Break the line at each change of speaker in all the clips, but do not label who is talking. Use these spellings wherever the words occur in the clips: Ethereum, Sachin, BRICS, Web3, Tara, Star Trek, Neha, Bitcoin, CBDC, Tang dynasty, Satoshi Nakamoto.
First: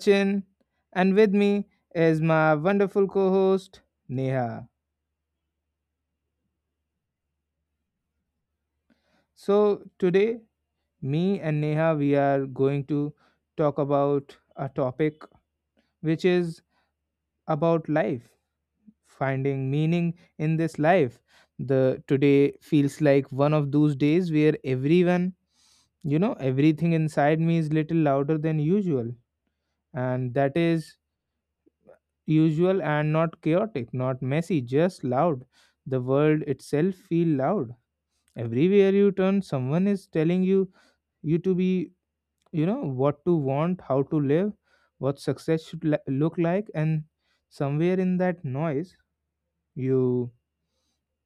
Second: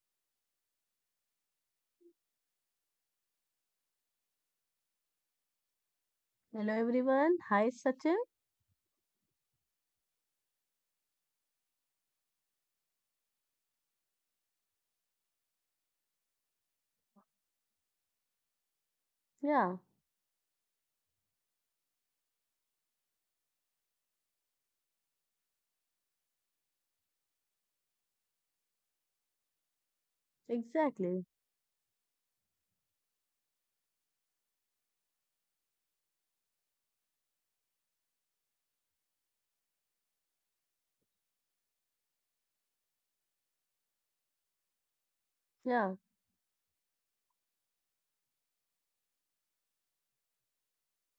Sachin, and with me is my wonderful co host, Neha.
Hello everyone. Hi Sachin.
So, today, me and Neha, we are going to talk about a topic which is about life, finding
Yeah,
meaning in this life. The today feels like one of those days where everyone everything inside me is little louder than usual, and that is
exactly.
usual and not chaotic, not messy, just loud. The world itself feel loud. Everywhere you turn, someone is telling you to be, what to want, how to live, what success should
Yeah,
look like, and somewhere in that noise, you,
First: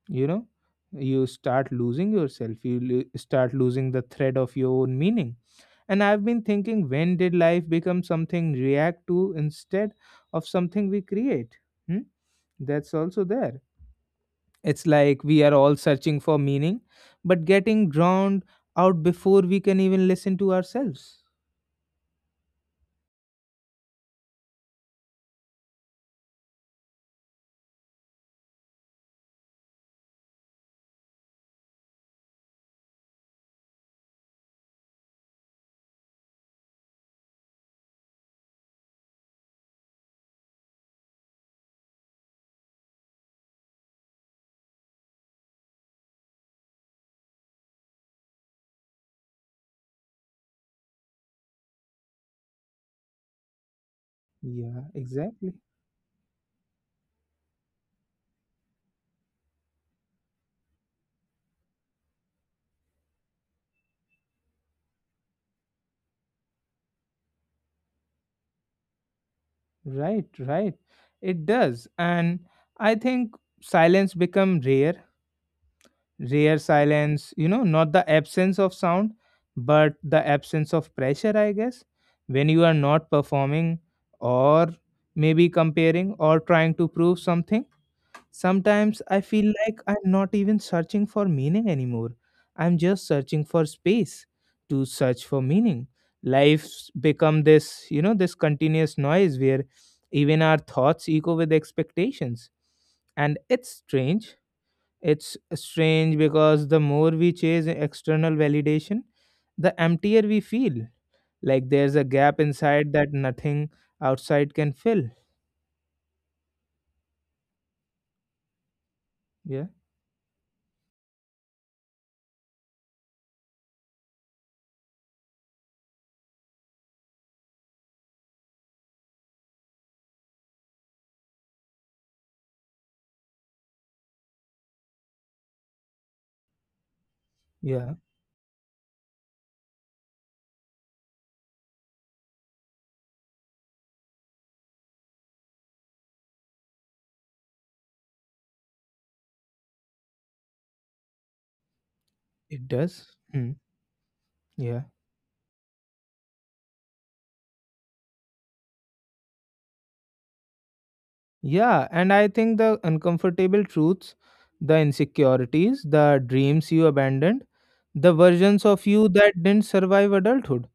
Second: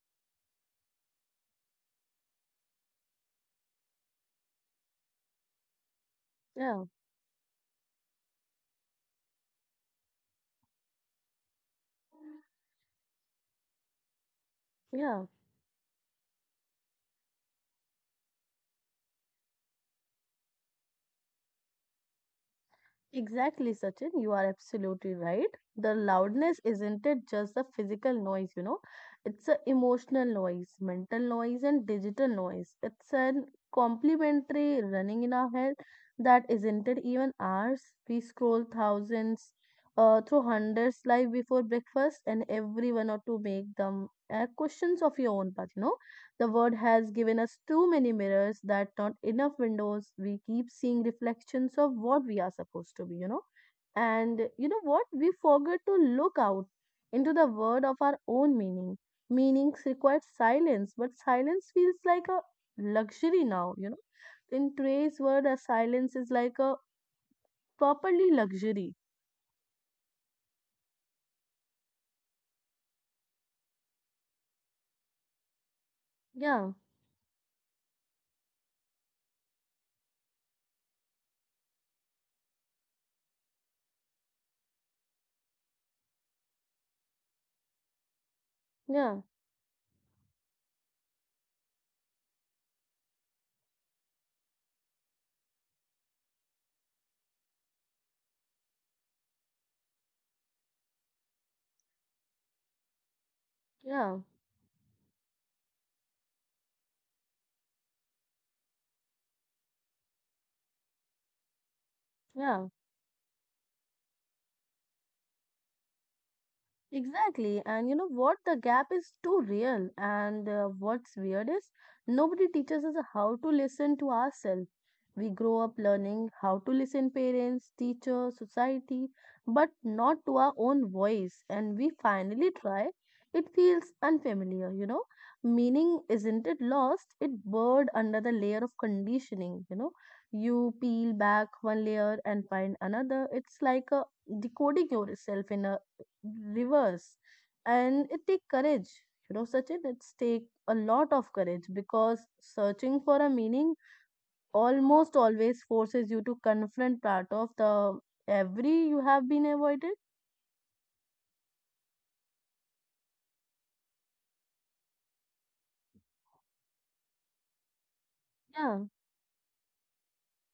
you know, you start losing yourself. You start losing the thread of your own meaning. And I've been
yeah,
thinking, when did life become something react to instead of something we create? Hmm? That's also there. It's like
yeah.
we are all searching for meaning, but getting drowned out before we can even listen to ourselves.
Exactly, Sachin. You are absolutely right. The loudness isn't it just the physical noise, you know? It's a emotional noise, mental noise and digital noise. It's an complementary running in our head that isn't it even ours. We scroll thousands through hundreds live before breakfast and every one or two make them questions of your own path, you know? The world has given us too many mirrors that not enough windows. We keep seeing reflections of what we are supposed to be, you know. And you
Yeah,
know what? We
exactly.
forget to look out into the world of our own meaning. Meanings require silence, but silence feels like a luxury now, you know. In today's world, a silence is like a properly luxury.
Right, right. It does. And I think silence become rare. Rare
Yeah,
silence, not the absence of sound, but the absence of pressure, I guess. When you are not performing or maybe comparing or trying to prove something. Sometimes I
yeah,
feel like I'm not even searching for meaning anymore. I'm just searching for space to search for meaning. Life's become this, this continuous noise where even our thoughts echo with expectations. And it's
yeah,
strange. It's strange because the more we chase external validation, the emptier we feel. Like there's a gap
yeah.
inside that nothing outside can fill.
Exactly. And you know what? The gap is too
Yeah.
real. And what's weird is nobody teaches us how to listen to ourselves. We grow up learning how to listen parents, teachers, society, but not to our own voice. And we finally try. It feels unfamiliar, you know. Meaning isn't it lost? It
Yeah.
buried under the layer of conditioning, you know. You peel back one layer and find another. It's like a decoding yourself in a reverse and it take courage you know such it's take a lot of courage because
It does.
searching for a
Hmm.
meaning
Yeah.
almost always forces you to confront part of the every you have been avoided
Yeah, and I think the uncomfortable truths, the insecurities, the dreams you abandoned, the versions of
yeah
you that didn't survive adulthood.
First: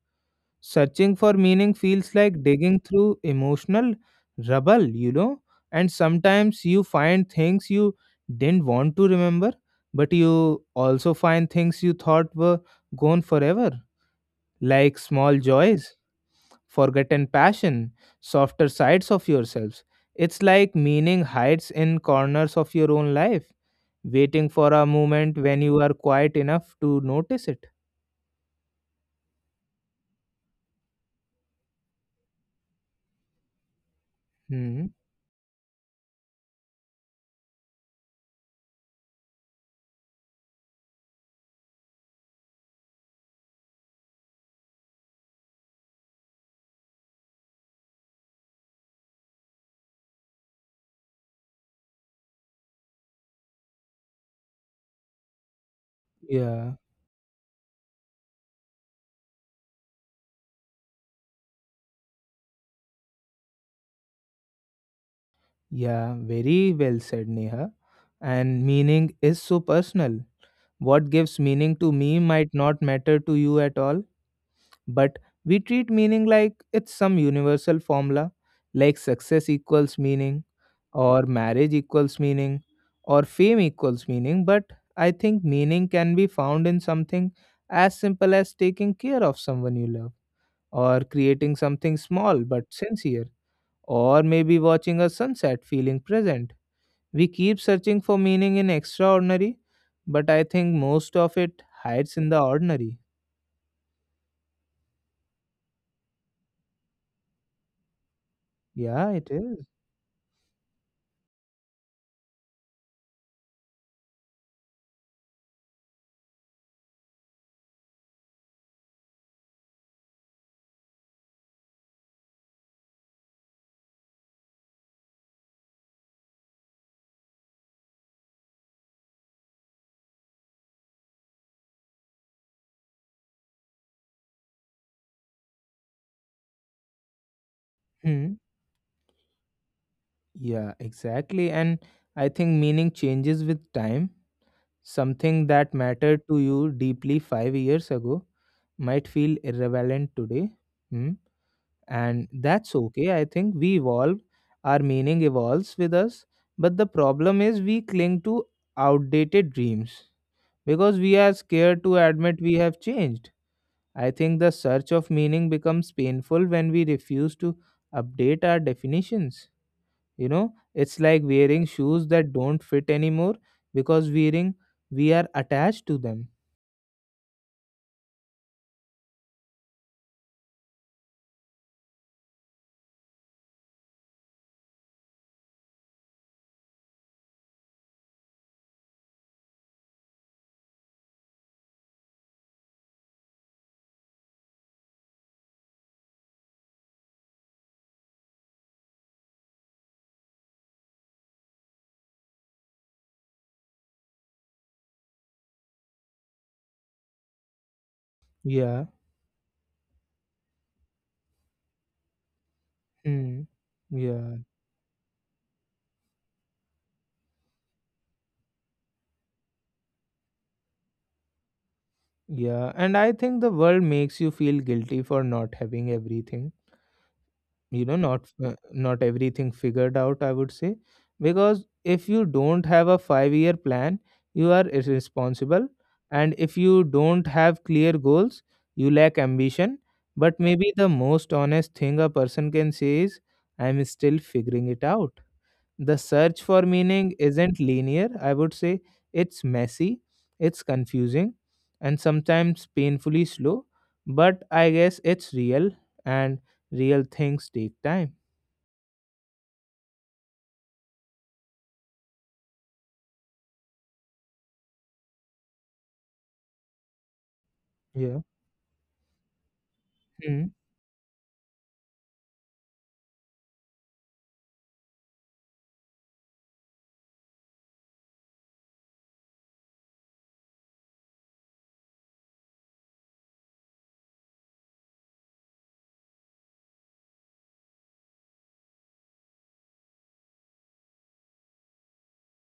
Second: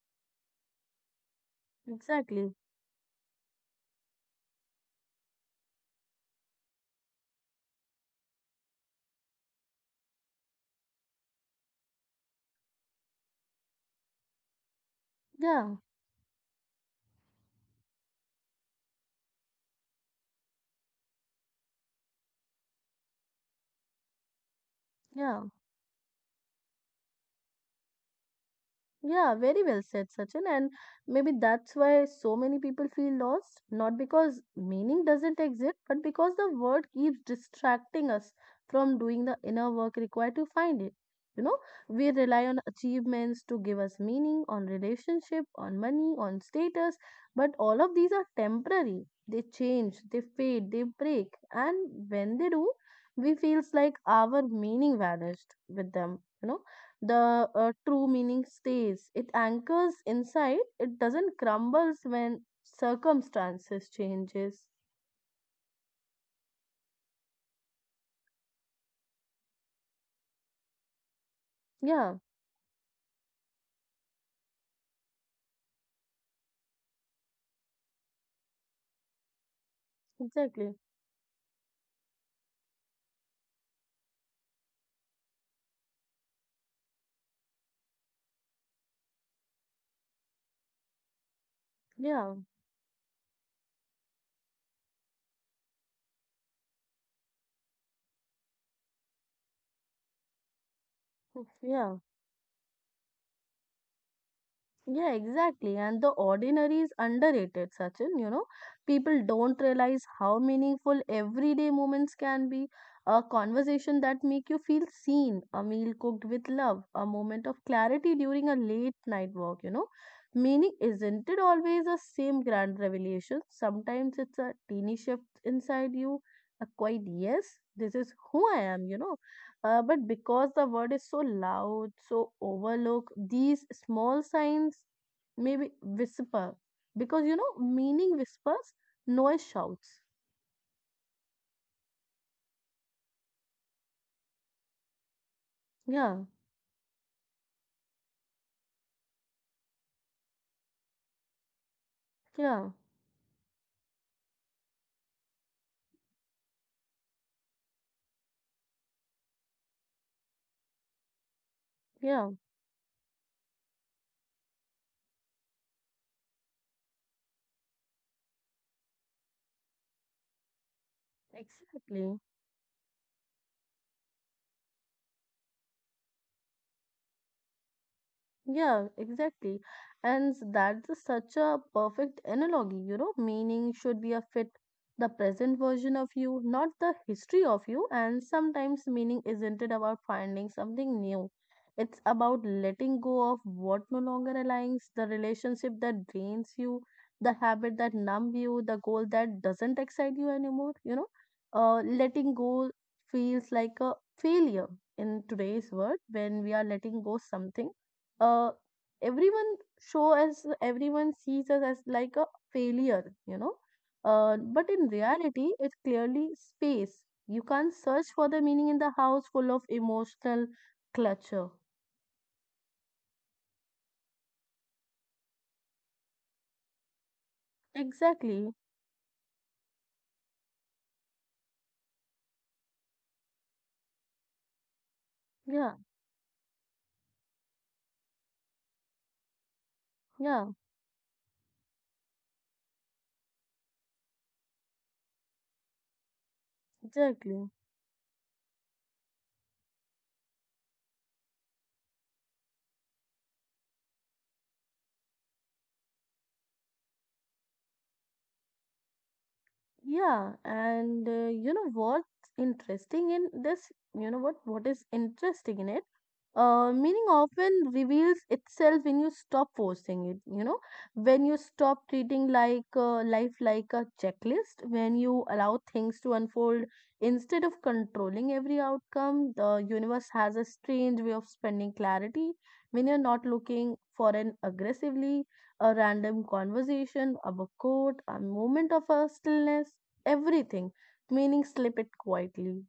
Searching for meaning feels like
exactly
digging through emotional rubble, you know? And sometimes you find things you didn't want to remember, but you also find things you thought were gone forever, like small
yeah
joys forgotten passion, softer sides of yourselves. It's like meaning hides in corners of your own life, waiting for a moment
yeah.
when you are quiet enough to notice it.
Yeah, very well said, Sachin. And maybe that's why so many people feel lost, not because
Hmm.
meaning doesn't exist, but because the word keeps distracting us from doing the inner work required to find it. You know, we rely on achievements to give us meaning, on relationship, on money, on status, but all of these are temporary. They change, they fade, they break. And when they do, we feels like our meaning vanished with them. You know
Yeah.
the true meaning stays. It anchors inside. It doesn't crumbles when circumstances changes.
Yeah. Very well said, Neha. And meaning is so personal. What gives meaning to
Yeah,
me might not matter to you at all, but we treat meaning like it's some universal formula, like success equals meaning
exactly.
or marriage equals meaning or fame equals meaning, but I think meaning can be found in something as simple as taking care of someone you love or creating something
Yeah,
small but sincere or maybe watching a sunset feeling present. We keep searching for meaning in extraordinary, but I think most of it
yeah.
hides in the ordinary.
Yeah, exactly. And the ordinary is underrated, Sachin. You know,
Yeah,
people
it
don't
is.
realize how meaningful everyday moments can be. A conversation that make you feel seen, a meal cooked with love, a moment of clarity during a late night walk, you know. Meaning isn't it always the same grand revelation? Sometimes it's a teeny shift inside you, a quiet yes, this is who I am, you know, but because the word is so loud, so overlooked, these small signs maybe whisper. Because you know, meaning
Hmm.
whispers, noise shouts.
Yeah, exactly. And I think meaning changes with time. Something that mattered
Yeah,
to you deeply 5 years ago might feel irrelevant today. Hmm? And
yeah,
that's okay. I think we evolve, our meaning evolves with us. But the problem is we cling to outdated dreams because we are scared to
yeah,
admit we have changed. I think the search of meaning becomes painful when we refuse to update our definitions. You know, it's like wearing shoes
exactly.
that don't fit anymore because wearing we are attached to them.
Yeah, exactly. And such a perfect analogy, you know. Meaning should be a fit the present version of you, not the history of you. And sometimes meaning isn't it about finding something new. It's about letting go of what no longer aligns, the relationship that drains you, the habit that numb you, the goal that doesn't excite you anymore, you know. Letting go feels like a failure in today's world when we are letting go something uh,
Yeah.
everyone show us everyone sees us as like a failure you
Hmm.
know
Yeah,
but in reality it's clearly space. You can't search for the meaning in the house full of emotional clutter.
yeah, and I think the world makes you feel guilty for not having everything, not
Exactly.
uh, not everything figured out, I would say, because if you don't have a 5-year plan, you are
Yeah,
irresponsible, and if you don't have clear goals, you lack ambition.
yeah,
But maybe the most honest thing a person can say is, I'm still figuring it out. The search for meaning
exactly.
isn't linear, I would say. It's messy, it's confusing, and sometimes painfully slow, but I guess it's real and real things take time.
Yeah, and you know what's interesting in this you know what is interesting in it. Meaning often reveals
Yeah.
itself when you stop forcing it, you know,
Hmm.
when you stop treating like life like a checklist. When you allow things to unfold instead of controlling every outcome, the universe has a strange way of spending clarity. When you're not looking for an aggressively a random conversation of a book quote, a moment of a stillness, everything, meaning slip it quietly,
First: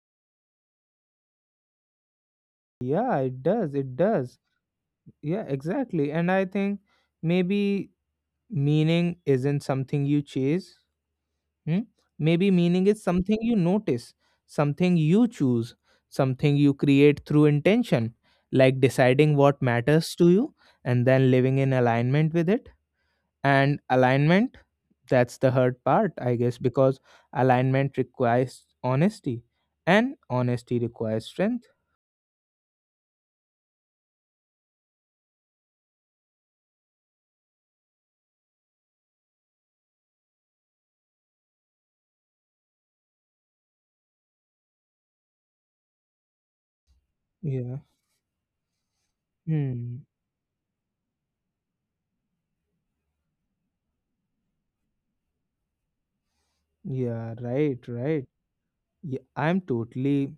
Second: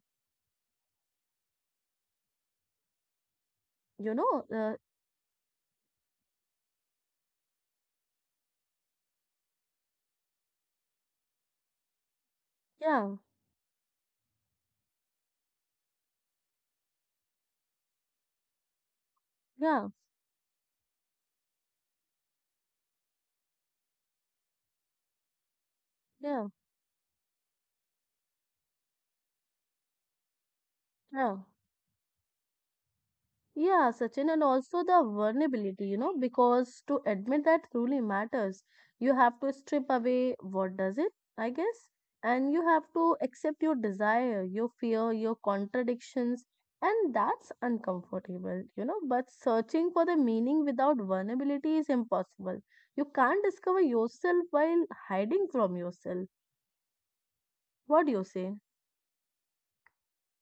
Yeah, it does. It
you
does.
know.
Yeah, exactly. And I think maybe meaning isn't something you chase. Hmm? Maybe meaning is
Yeah,
something you notice, something you choose, something you create through intention, like deciding what
yeah,
matters to you and then living in alignment with it. And alignment, that's the hard part, I
yeah,
guess, because alignment requires honesty and honesty requires
yeah.
strength.
Yeah, Sachin, and also the vulnerability, you know, because to admit that truly matters, you have to strip away what does it, I guess, and you have to accept your desire, your fear, your contradictions, and that's
Yeah.
uncomfortable, you know. But searching for
Hmm.
the meaning without vulnerability is impossible. You can't discover yourself while hiding from yourself.
Yeah, right,
What do you
right.
say?
Yeah, I'm totally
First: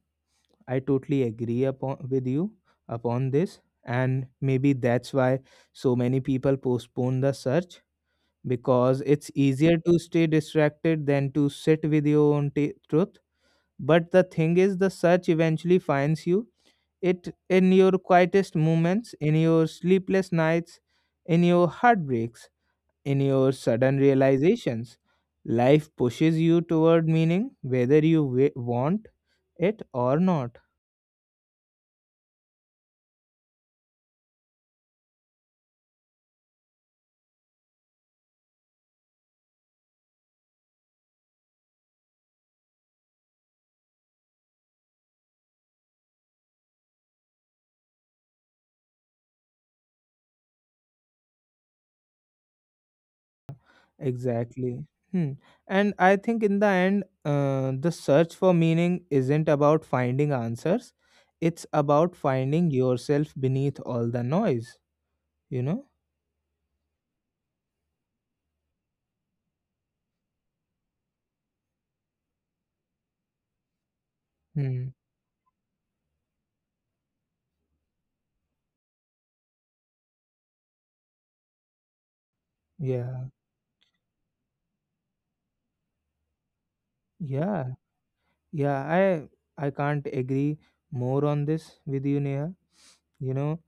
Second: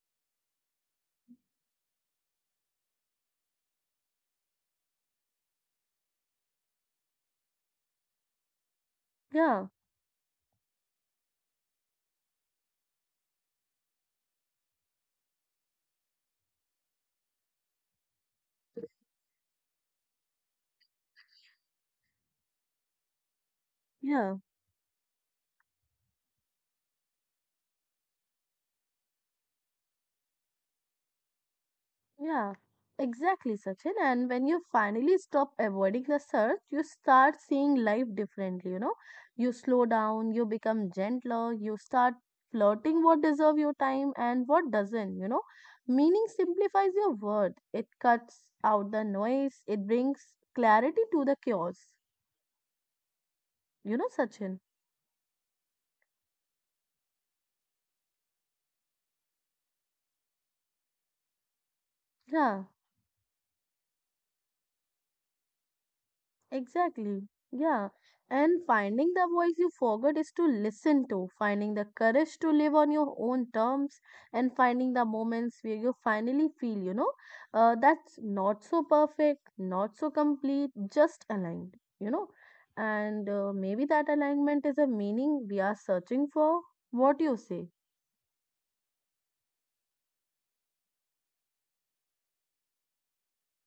I totally agree upon with you upon this, and maybe that's why so many people postpone the search because it's
Yeah,
easier to stay distracted than to sit with your own truth, but the thing is the search eventually finds you, it in your quietest moments, in your sleepless nights, in your heartbreaks, in your sudden
yeah.
realizations. Life pushes you toward meaning whether you want it or not.
Yeah, exactly, Sachin. And when you finally stop avoiding the search, you start seeing life differently, you know. You slow down, you become gentler, you start flirting what deserve your time and what doesn't, you know. Meaning simplifies your word. It cuts out the noise, it brings clarity to the chaos. You know, Sachin.
Exactly. Hmm. And I think in the end, the search for meaning isn't about finding answers, it's about
Yeah.
finding yourself beneath all the noise, you know?
Exactly. Yeah. And finding the voice you forgot is to listen to, finding the courage to live on your own terms, and
Hmm.
finding the moments where you finally feel, you know, that's not so perfect, not so complete, just aligned, you know. And
Yeah.
maybe that alignment is a meaning we are searching for. What do you say?
Yeah. Yeah. I can't agree more on this with you, Neha. You know,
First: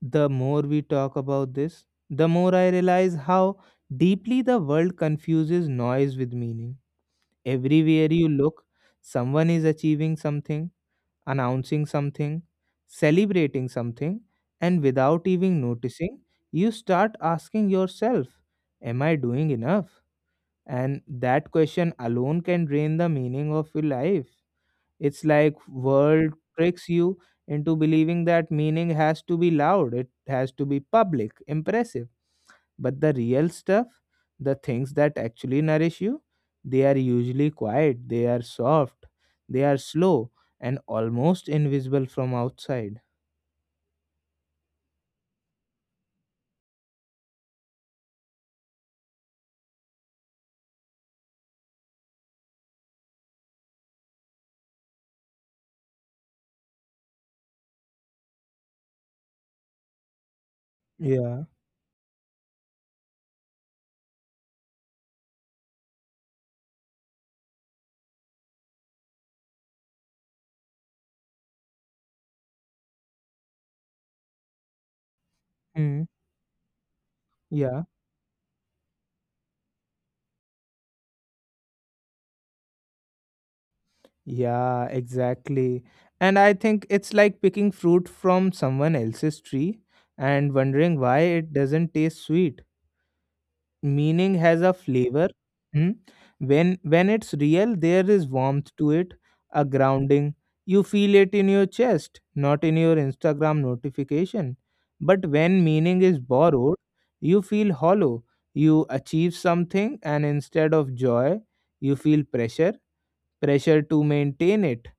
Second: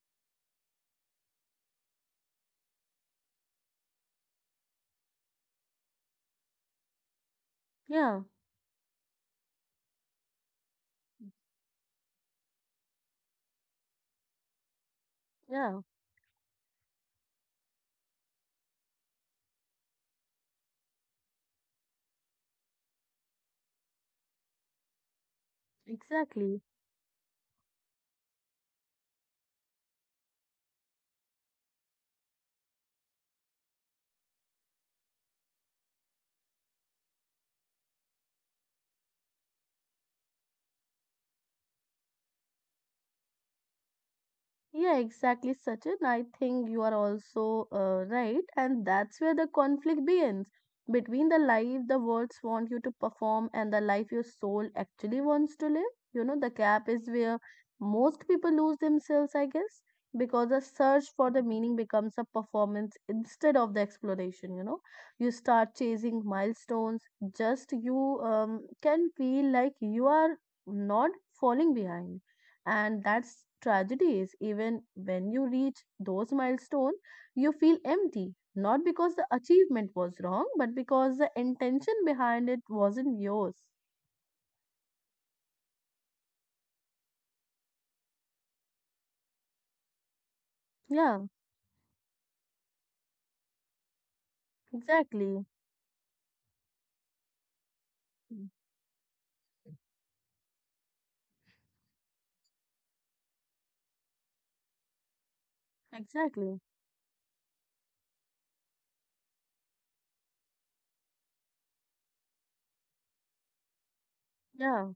the more we talk about this, the more I realize how deeply the world confuses noise with meaning. Everywhere
Yeah,
you look, someone is achieving something, announcing something, celebrating something, and without even
yeah,
noticing, you start asking yourself, am I doing enough? And that question alone can drain the meaning of your life. It's like world
exactly.
tricks you into believing that meaning has to be loud, it has to be public, impressive, but the real stuff, the things that actually nourish you, they are usually quiet, they are soft, they are slow, and almost invisible from outside.
Yeah, exactly, Sachin. I think you are also right, and that's where the conflict begins between the life the words want you to perform and the life your soul actually wants to live. You know, the gap is where most people lose themselves, I guess, because the search for the
Yeah.
meaning becomes a performance instead of the exploration. You know, you start chasing milestones, just you can feel like you are not falling behind. And that's tragedies. Even when you reach
Mm.
those milestones, you feel
Yeah.
empty, not because the achievement was wrong, but because the intention behind it wasn't yours.
Yeah, exactly. And I think it's like picking fruit from someone else's tree and wondering why
Yeah,
it doesn't taste sweet. Meaning has a flavor.
exactly.
Hmm. When it's real, there is warmth to it, a grounding. You feel it in your chest, not in your Instagram notification. But when meaning is
Exactly.
borrowed, you feel hollow. You achieve something, and instead of joy, you feel pressure. Pressure to maintain it,
Yeah.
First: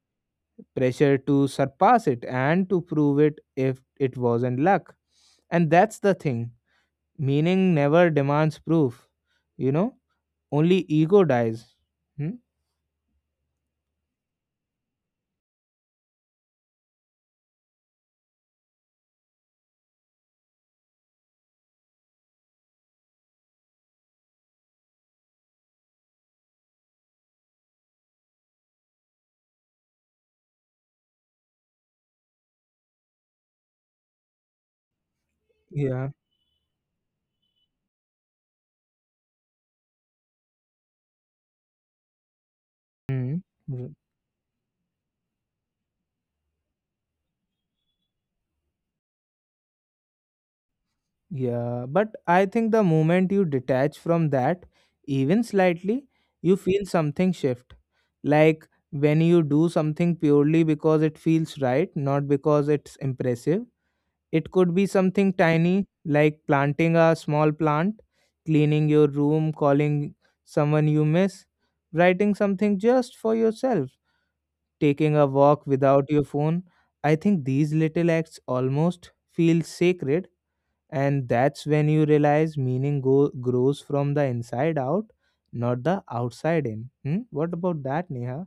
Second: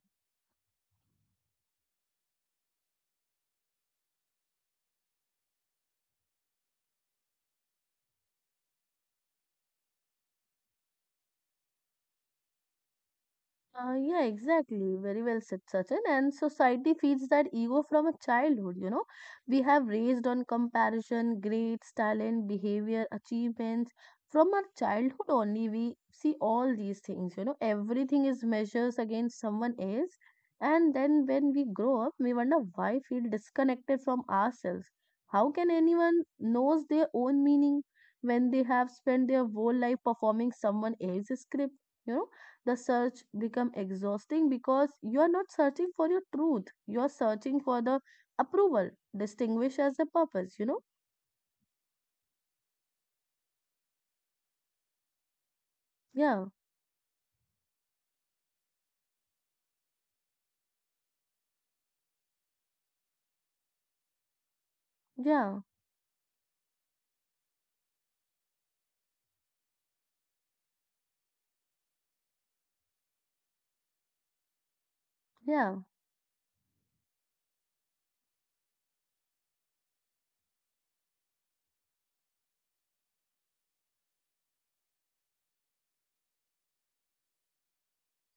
pressure to surpass it, and to prove it if it wasn't luck. And that's the thing. Meaning never demands proof, you know only ego dies. Hmm?
Yeah, exactly. Very well said, Sachin. And society feeds that ego from a childhood, you know. We have raised on comparison, grades, talent, behavior, achievements. From our childhood only, we see all these things, you know. Everything is measures against someone else. And then when we grow up, we wonder why feel disconnected from ourselves. How can
Yeah.
anyone knows their own meaning when they have spent their whole life performing someone else's script? You know, the search
Hmm.
become
R-
exhausting because you are not searching for your truth, you are searching for the approval distinguished as the purpose, you know.
Yeah, but I think the moment you detach from that, even slightly,
Yeah,
you feel something shift. Like when you do something purely because it feels right, not because it's impressive. It could be something
yeah,
tiny, like planting a small plant, cleaning your room, calling someone you miss, writing something just for yourself, taking a walk
yeah.
without your phone. I think these little acts almost feel sacred, and that's when you realize meaning grows from the inside out, not the outside in. Hmm? What about that, Neha?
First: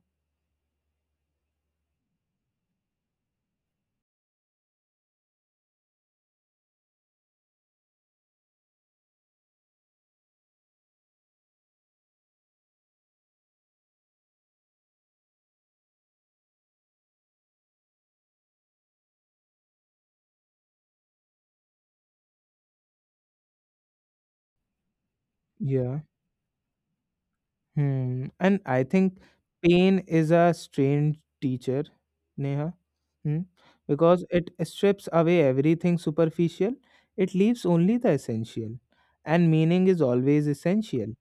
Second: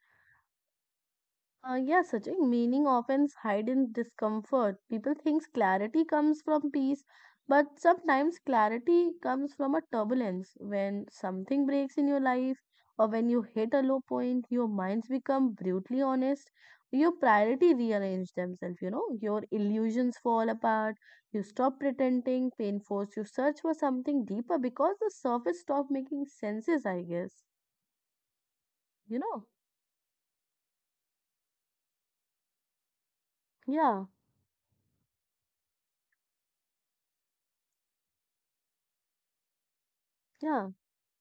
Yeah, Sachin, meaning often hide in discomfort. People think clarity comes from peace, but sometimes clarity comes from a turbulence. When something breaks in your life, or when you hit a low point, your minds become brutally honest. Your priority rearrange themselves, you know, your illusions fall apart, you stop pretending, pain force, you search for something deeper because the surface stop
Yeah.
making senses, I guess.
Hmm. And I think
You know?
pain is a strange teacher, Neha. Hmm?
Yeah,
Because it strips away everything superficial, it leaves only the essential. And meaning is always
yeah,
essential.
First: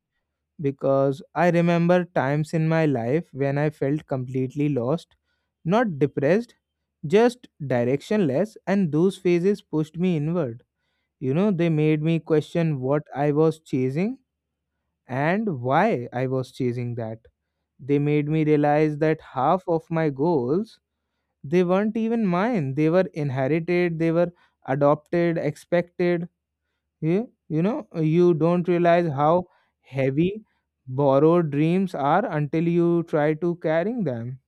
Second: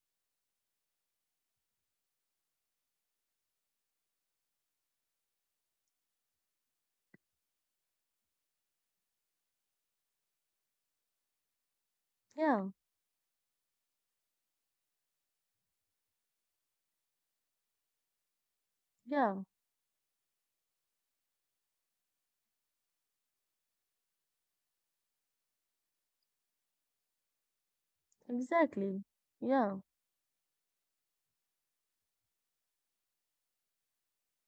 Because I remember times in my life when I felt completely lost, not depressed, just directionless, and those phases pushed me inward. You know, they made me
yeah,
question what I was chasing and why I was chasing that. They made me realize that
yeah.
half of my goals, they weren't even mine. They were inherited, they were adopted, expected, yeah, you don't
Exactly.
realize how
Yeah,
heavy borrowed dreams are until you try to carrying them.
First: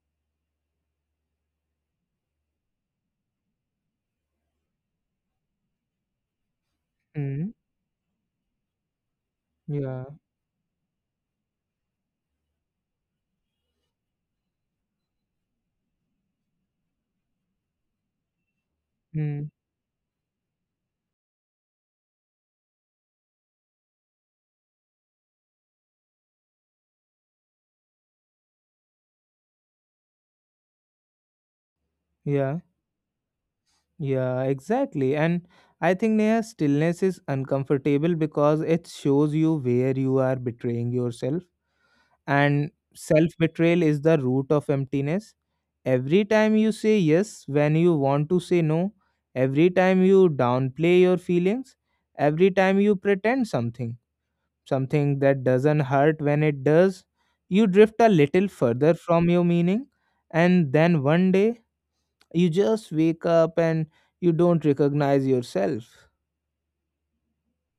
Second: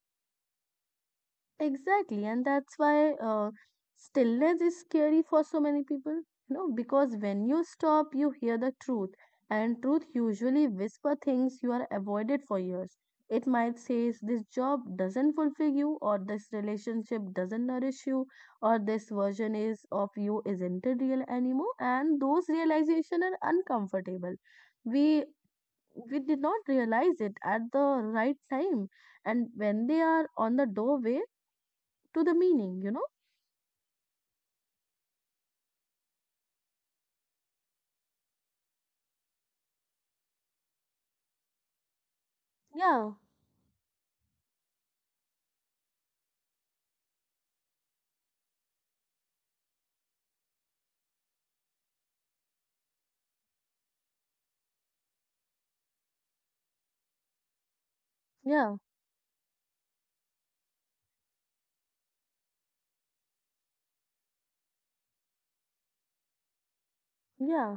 exactly. And that's why stillness is scary for so many people, you know, because when
Mm,
you stop, you hear the truth. And truth
yeah.
usually whisper things you are avoided for years. It might say this job doesn't fulfill you, or this relationship doesn't nourish you, or this
Mm,
version is of you isn't real anymore. And those realizations are uncomfortable. We we did not realize it at the right time and when they are on the doorway to the
yeah.
meaning, you know.
Yeah, exactly. And I think Neha, stillness is uncomfortable because it shows you where you are betraying yourself. And
Yeah.
self betrayal is the root of emptiness. Every time you say yes when you want to say no, every time you downplay your feelings, every time you pretend something that doesn't hurt when it does. You drift a little
Yeah.
further from your meaning, and then one day you just wake up and you don't recognize yourself.
Yeah,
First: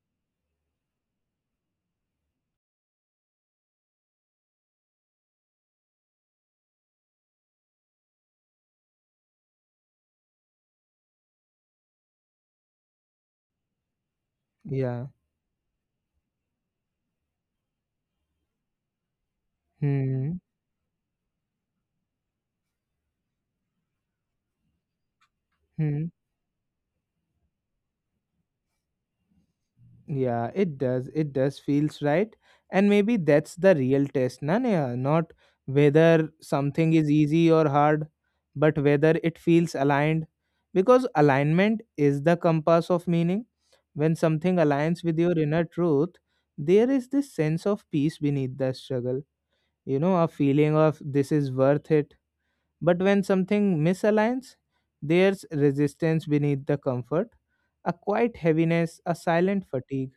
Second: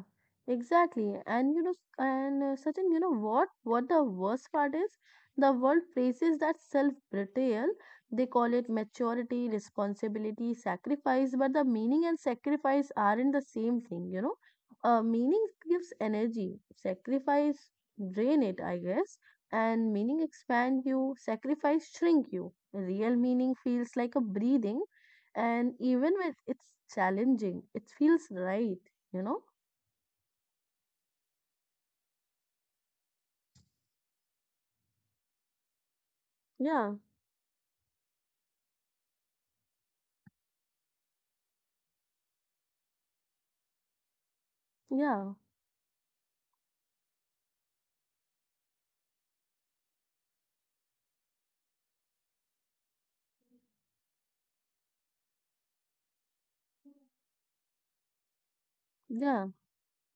exactly. And you know, and Sachin, you know what? What the worst part is? The world praises that self-betrayal. They call it maturity, responsibility, sacrifice, but the meaning and sacrifice aren't the same thing, you know?
Yeah.
Meaning gives energy, sacrifice drain it, I guess, and meaning
Hmm.
expand you, sacrifice shrink you. Real meaning feels like a breathing, and
Hmm.
even when it's challenging, it feels right, you know?
Yeah, it does. It does feels right. And maybe that's the real test, Nanya, not whether something
Yeah,
is easy or hard, but whether it feels aligned. Because alignment is the compass of meaning. When something aligns with
yeah,
your inner truth, there is this sense of peace beneath the struggle, a feeling of this is worth it. But when something misaligns, there's resistance beneath the comfort, a quiet heaviness, a
yeah,
silent fatigue.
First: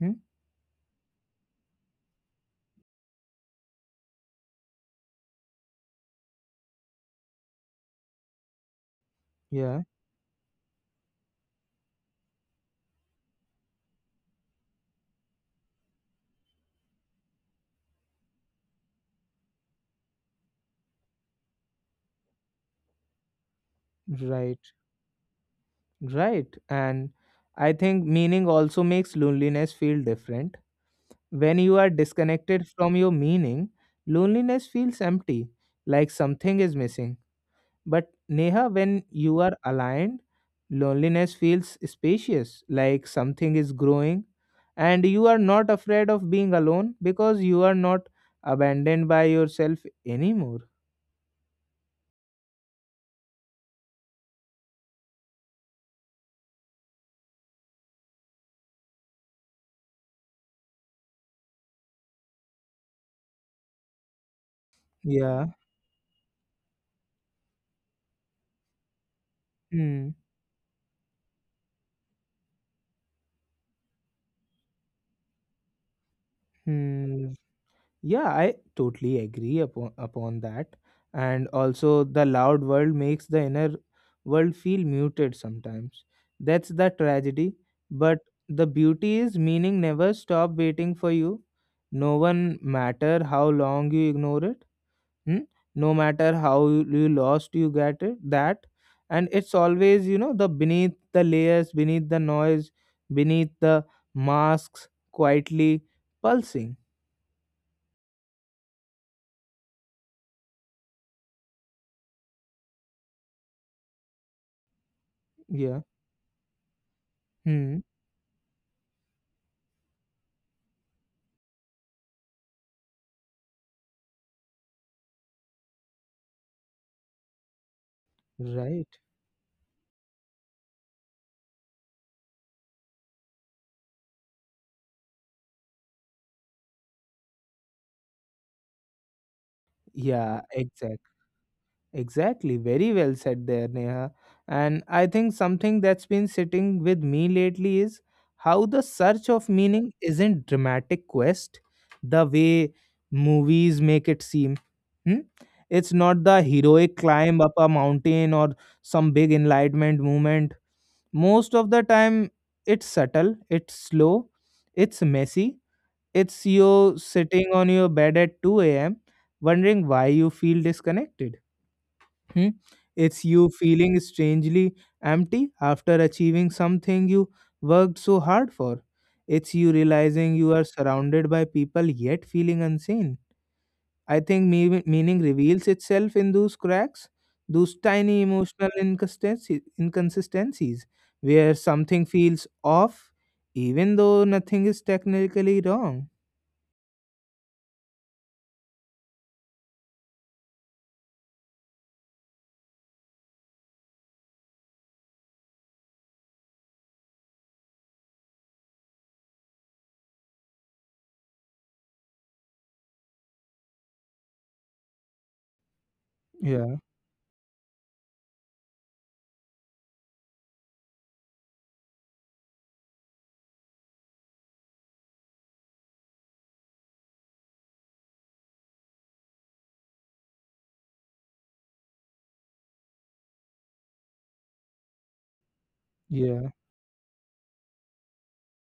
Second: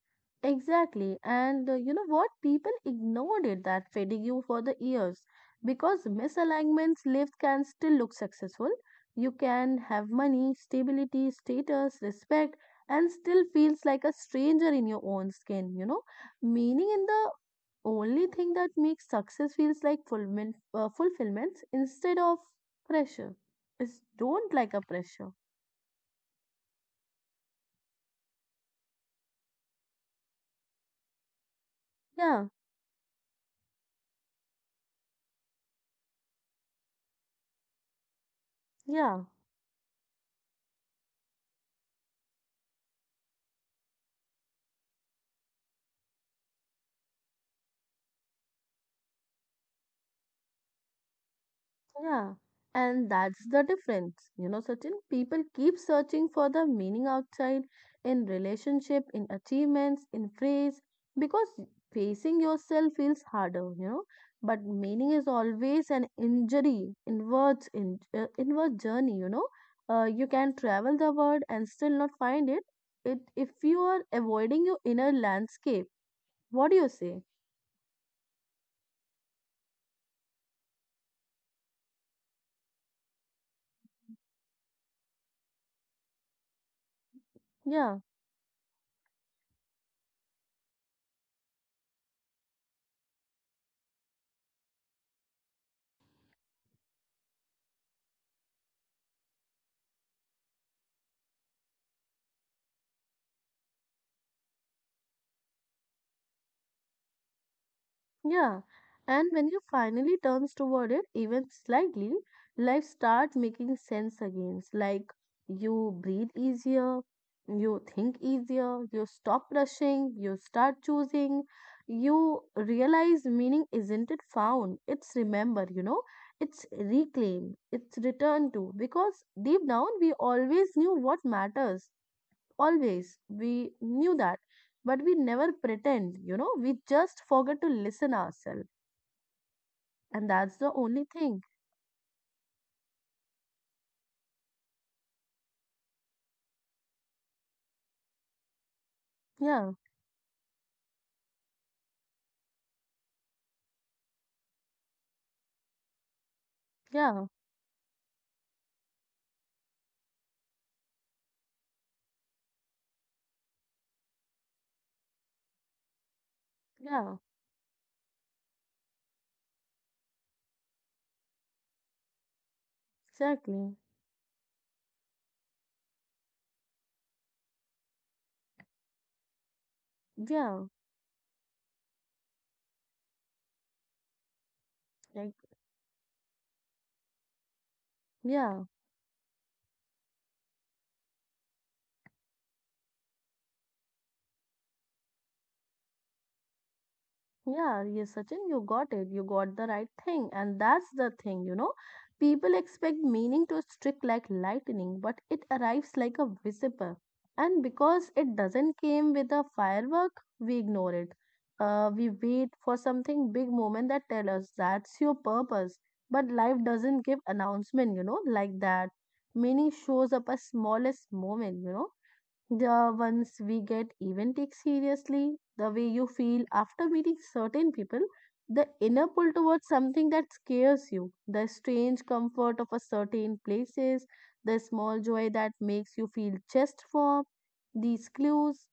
Hmm?
exactly. And you know what? People ignored it that fatigue for the years because misalignments lived can still look successful. You can
Yeah,
have money, stability, status, respect, and still feels like a stranger in your own skin, you know? Meaning in the only thing that makes success feels like fulfillment, fulfillments instead of pressure. It's don't
right,
like a pressure.
right. And I think meaning also makes loneliness feel different. When you are
Yeah,
disconnected from your meaning, loneliness feels empty, like something is missing. But Neha, when
yeah.
you are aligned, loneliness feels spacious, like something is growing, and you are not afraid of being alone because you are not abandoned by yourself anymore.
Yeah, and that's the difference. You know, certain people keep searching for the meaning outside, in relationship, in achievements, in praise, because facing yourself feels harder, you know. But meaning is
Yeah.
always an injury, inwards, inward journey, you know.
Hmm.
You can travel the world and still not find it. It if you are avoiding your inner landscape. What do you say?
Hmm. Yeah, I totally agree upon that. And also, the loud world makes the inner world feel muted sometimes. That's the tragedy.
Yeah.
But the beauty is meaning never stop waiting for you. No one matter how long you ignore it. Hmm? No matter how you lost, you get it. That, and it's always the beneath the layers, beneath the noise, beneath the masks, quietly pulsing.
Yeah, and when you finally turns toward it, even slightly, life starts making sense again. Like
Yeah.
you breathe easier,
Hmm.
you think easier, you stop rushing, you start choosing, you realize meaning isn't it found, it's remember, you know, it's reclaim, it's return to.
Right.
Because deep down, we always knew what matters. Always. We knew that, but we never pretend, you know, we just forget to listen ourselves. And
Yeah,
that's the only thing.
exactly. Very well said there, Neha. And I think something that's been sitting with me lately is how the search of
Yeah,
meaning isn't dramatic quest the way movies make it seem. Hmm? It's not the heroic
yeah,
climb up a mountain or some big enlightenment moment. Most of the time it's subtle, it's slow, it's messy. It's you
yeah,
sitting on your bed at 2 a.m., wondering why you feel disconnected. Hmm? It's you
exactly.
feeling strangely empty after achieving something you worked so hard for. It's you realizing you
Yeah,
are surrounded by people yet feeling unseen. I think meaning
like,
reveals itself in those cracks, those tiny
yeah.
emotional inconsistencies where something feels off even though nothing is technically wrong.
Yeah, yes, Sachin, you got it. You got the right thing. And that's the thing, you know. People expect meaning to streak like lightning, but it arrives like a visible. And because it doesn't came with a firework, we ignore it. We wait for something big moment that tell us that's your purpose. But life
Yeah,
doesn't give announcement, you know, like that. Meaning shows up as smallest moment, you know the ones we get even take seriously, the way you feel after meeting certain people, the inner pull towards something that scares you, the strange comfort of a certain places, the small joy that makes you feel
yeah.
chest warm, these clues,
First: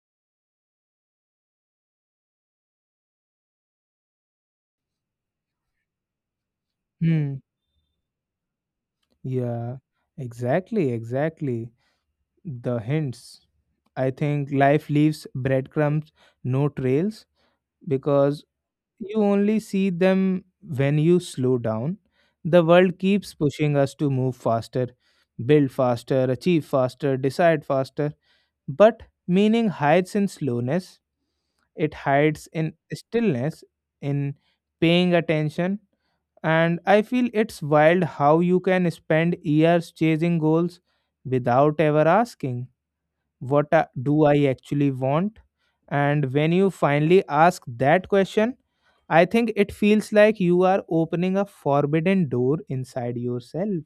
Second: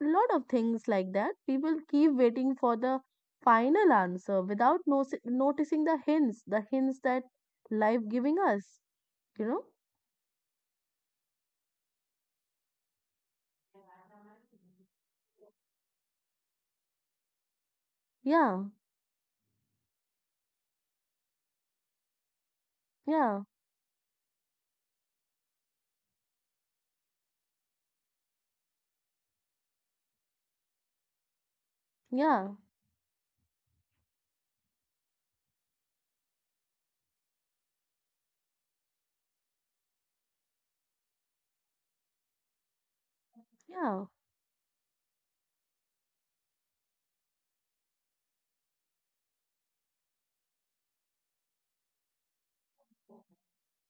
lot of things like that. People keep waiting for the final answer without noticing the hints that
Hmm.
life giving us, you know?
Yeah, exactly, exactly. The hints. I think life leaves breadcrumbs, no trails, because
Yeah,
you only see them when you slow down. The world keeps
yeah,
pushing us to move faster, build faster, achieve faster, decide faster. But meaning hides in slowness, it hides
yeah,
in stillness, in paying attention. And I feel it's wild how you can spend years chasing goals without ever asking,
yeah.
do I actually want? And when you finally ask that question, I think it feels like you are opening a forbidden door inside yourself.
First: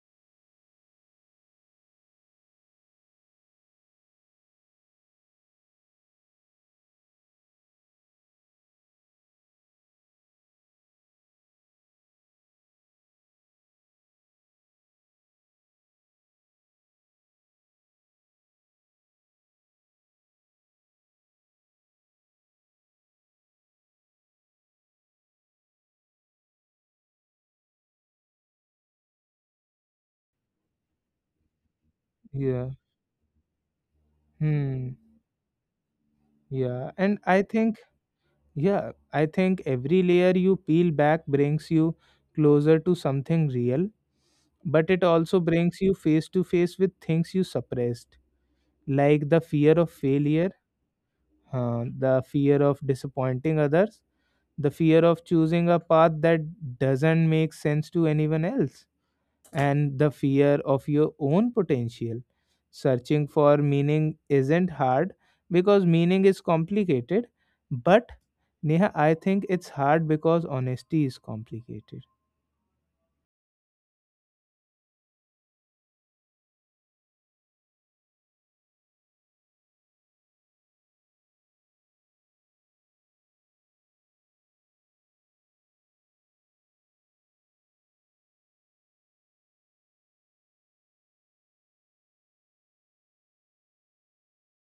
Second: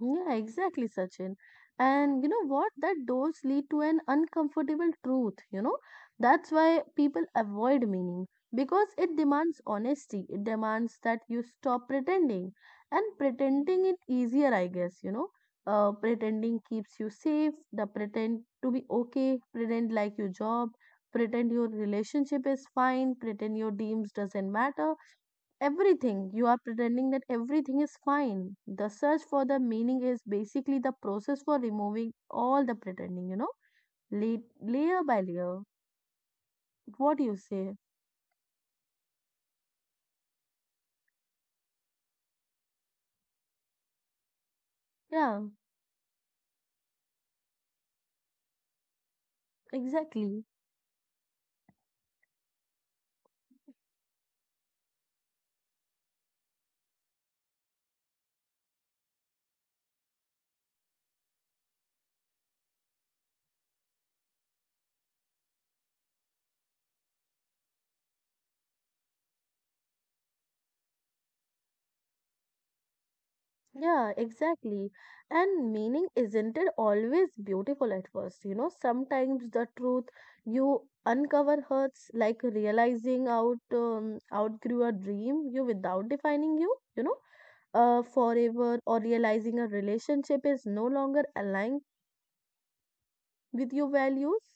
Yeah, exactly, Sachin. And you know what? That does lead to an uncomfortable truth, you know? That's why people avoid meaning because it demands honesty. It demands that you stop pretending. And pretending it easier, I guess, you know? Pretending keeps you safe. The pretend to be okay, pretend like your job, pretend your relationship is fine, pretend your dreams doesn't matter everything you are pretending that everything is fine the search for the meaning is basically the process for removing all
Yeah.
the pretending, you know,
Hmm.
layer by layer.
Yeah. And
What do you
I think,
say?
yeah, I think every layer you peel back brings you closer to something real, but it also
Yeah,
brings you face to face with things you suppressed, like the fear of
exactly.
failure, the fear of disappointing others, the fear of choosing a path that doesn't make sense to anyone else, and the fear of your own potential. Searching for meaning isn't hard because meaning is complicated, but Neha, I think it's hard because honesty is complicated.
Yeah, exactly. And meaning isn't it always beautiful at first? You know, sometimes the truth you uncover hurts, like realizing out outgrew a dream you without defining you, you know, forever, or realizing a relationship is no longer aligned with your values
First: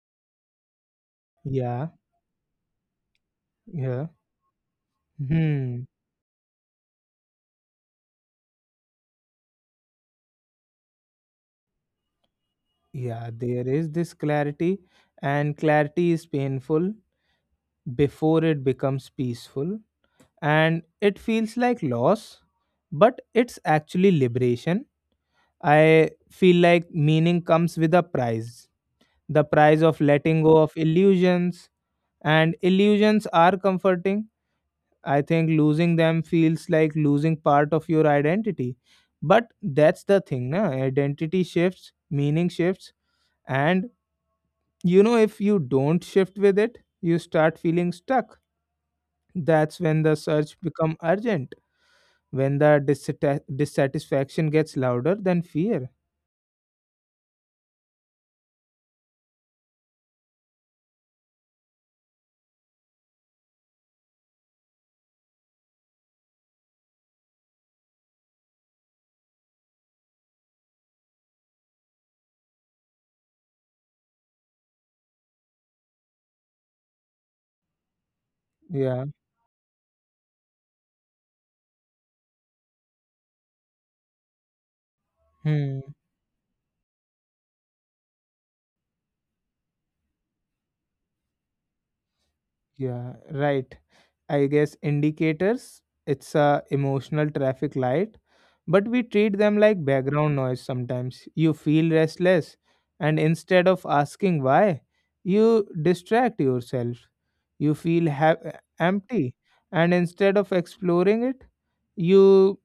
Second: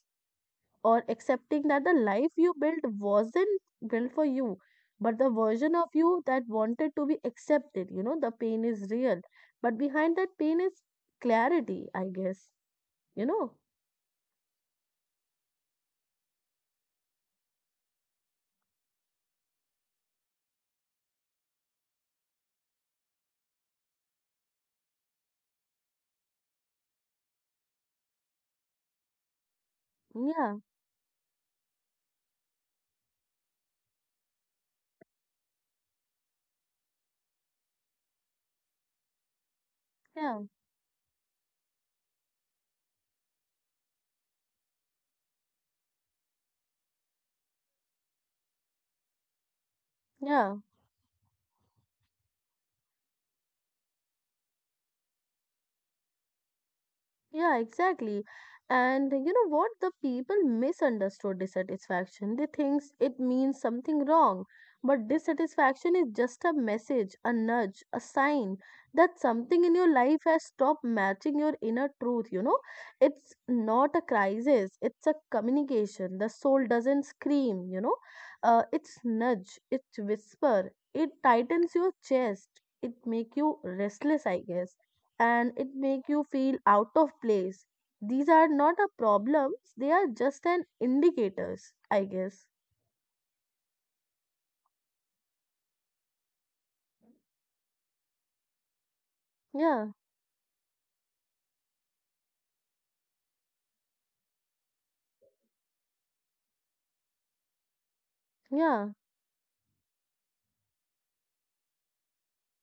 or accepting that
Yeah,
the life you built wasn't
yeah.
built for you but the version
Hmm.
of you that wanted to be accepted, you know, the pain is real but behind that pain is clarity, I guess, you
Yeah,
know.
there is this clarity, and clarity is painful before it becomes peaceful, and it feels like loss but it's actually liberation. I feel like meaning comes with a price, the price of letting go
yeah
of illusions, and illusions are comforting. I think losing them feels like losing part of your identity, but that's the
yeah
thing, na, identity shifts, meaning shifts, and you know if you don't shift with it you start feeling stuck. That's when the
yeah
search become urgent, when the dissatisfaction gets louder than fear.
Yeah, exactly. And you know what? The people misunderstood dissatisfaction. They think it means something wrong. But dissatisfaction is just a message, a nudge, a sign that something in your life has stopped matching your inner truth. You know, it's not a crisis, it's a communication. The soul doesn't scream, you know, it's
Yeah,
nudge, it's whisper, it tightens your chest, it make you restless, I guess and it
Hmm.
make you feel out of place. These are not a problems, they are just an indicators, I guess.
Yeah, right. I guess indicators, it's a emotional traffic light, but we treat them like
Yeah,
background noise sometimes. You feel restless, and instead of asking why, you distract yourself. You feel
yeah.
empty, and instead of exploring it, you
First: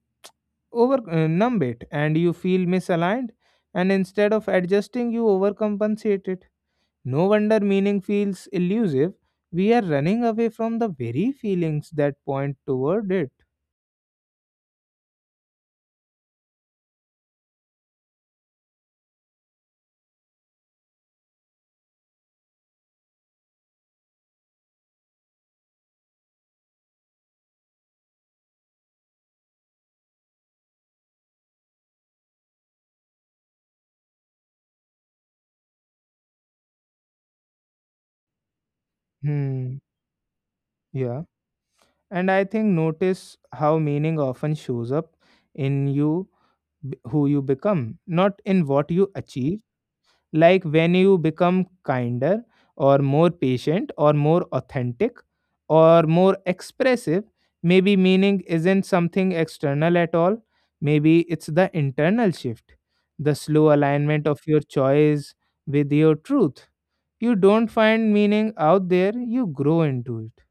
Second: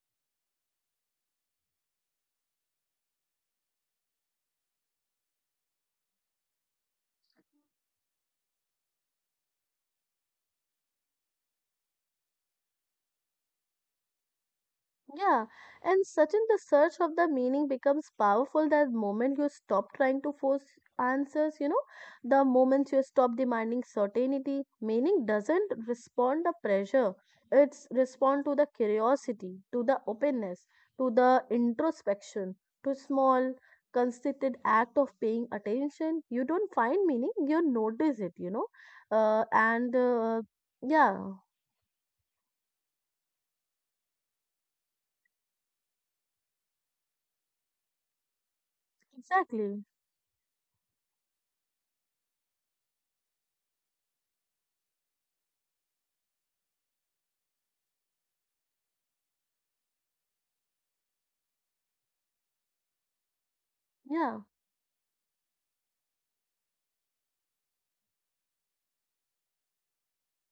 over numb it, and you feel misaligned, and instead of adjusting you overcompensate it. No wonder meaning feels elusive. We are running away from the very feelings that point toward it.
Yeah, and Sachin, the search of the meaning becomes powerful the moment you stop trying to force answers, you know, the moment you stop demanding certainty. Meaning doesn't respond the pressure, it's respond to the curiosity, to the openness, to the introspection, to small, consistent act of paying attention. You don't find meaning, you notice it, you know,
Hmm
and
yeah,
yeah,
and I think notice how meaning often shows up in you, who you become, not in what you achieve.
exactly,
Like when you become kinder or more patient or more authentic or more expressive, maybe meaning isn't something external at all. Maybe it's the internal shift, the slow alignment
yeah.
of your choice with your truth. You don't find meaning out there, you grow into it.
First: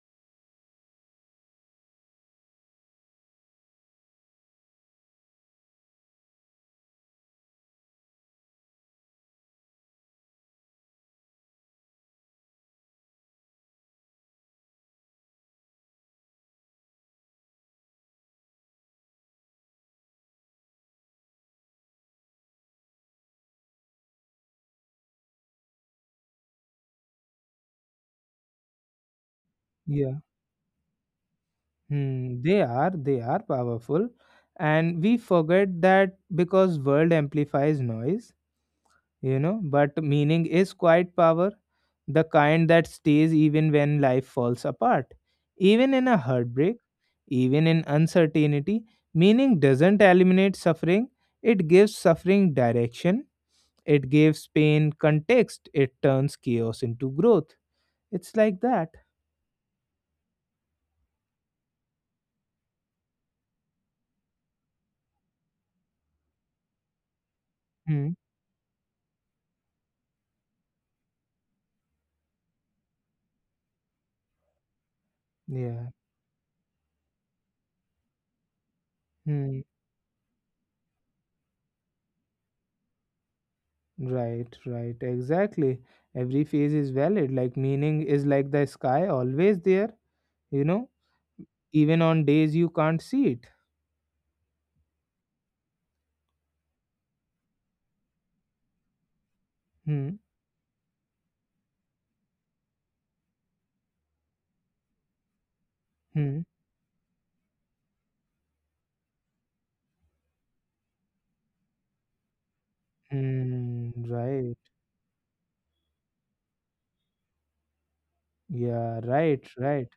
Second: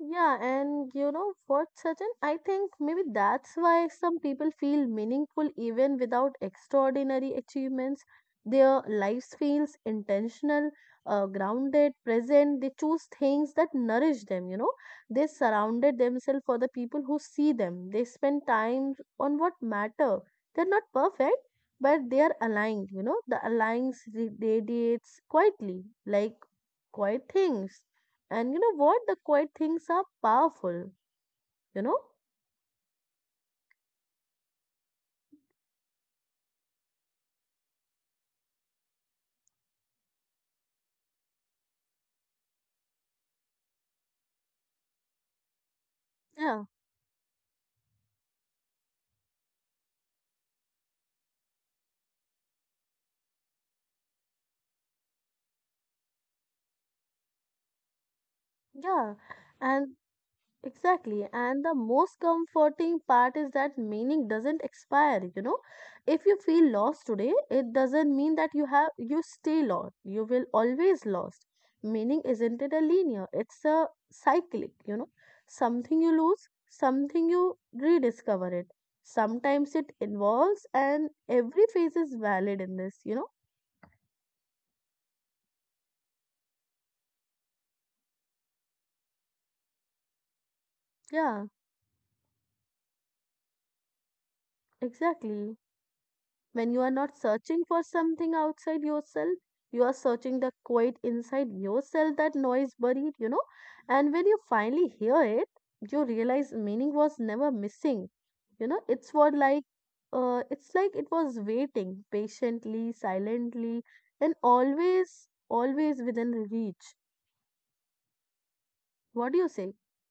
Yeah, and you know what, Sachin? I think maybe that's why some people feel meaningful even without extraordinary achievements. Their lives feels intentional, grounded, present. They choose things that nourish them, you know. They surrounded themselves for the people who see them. They spend time on what matter. They're not perfect, but they are aligned, you know. The alliance radiates quietly, like quiet things and you know what? The quiet things are
Yeah.
powerful, you know?
Hmm. They are, they are powerful, and we forget that because world amplifies noise. You know, but meaning is quiet power, the kind that stays even when life falls apart, even in a
Yeah,
heartbreak, even in uncertainty. Meaning doesn't eliminate suffering, it gives suffering direction, it gives pain context, it turns chaos into growth. It's like that.
yeah. And exactly. And the most comforting part is that meaning doesn't expire, you know? If you feel lost today, it
Hmm.
doesn't mean that you stay lost. You will always lost. Meaning isn't it a linear, it's a cyclic, you know?
Yeah.
Something you lose, something you rediscover it.
Hmm.
Sometimes it involves and every phase is valid in this, you know?
Right, right. Exactly. Every phase is valid. Like meaning is like the sky, always there, you know,
Yeah,
even on days you can't see it.
exactly. When you are not searching for something outside yourself, you are
Hmm
searching the quiet inside yourself, that noise buried, you know. And when you finally hear it, you realize
hmm
meaning was never missing. You know, it's like it was waiting patiently, silently,
hmm
and
right.
always, always within reach.
Yeah,
What do you
right,
say?
right.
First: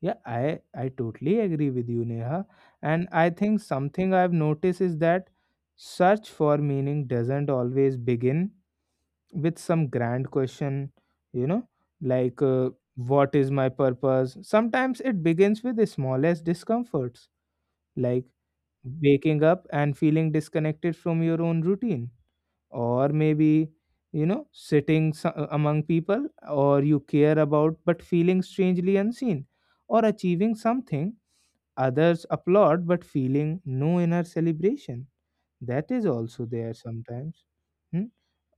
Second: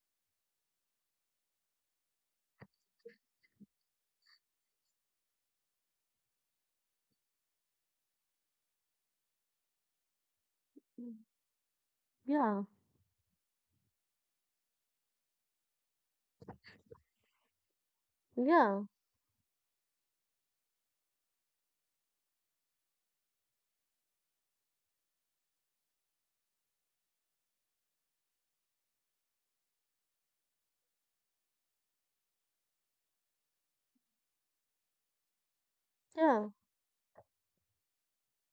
Yeah, I totally agree with you, Neha. And I think something I've noticed is that search for meaning doesn't always begin with some grand question, you know, like
Yeah,
uh, what is my purpose. Sometimes it begins with the smallest discomforts, like
yeah,
waking up and feeling disconnected from your own routine, or maybe, you know, among people or you care about but feeling strangely unseen, or achieving something others applaud but feeling no inner celebration. That is also
yeah,
there sometimes. Hmm?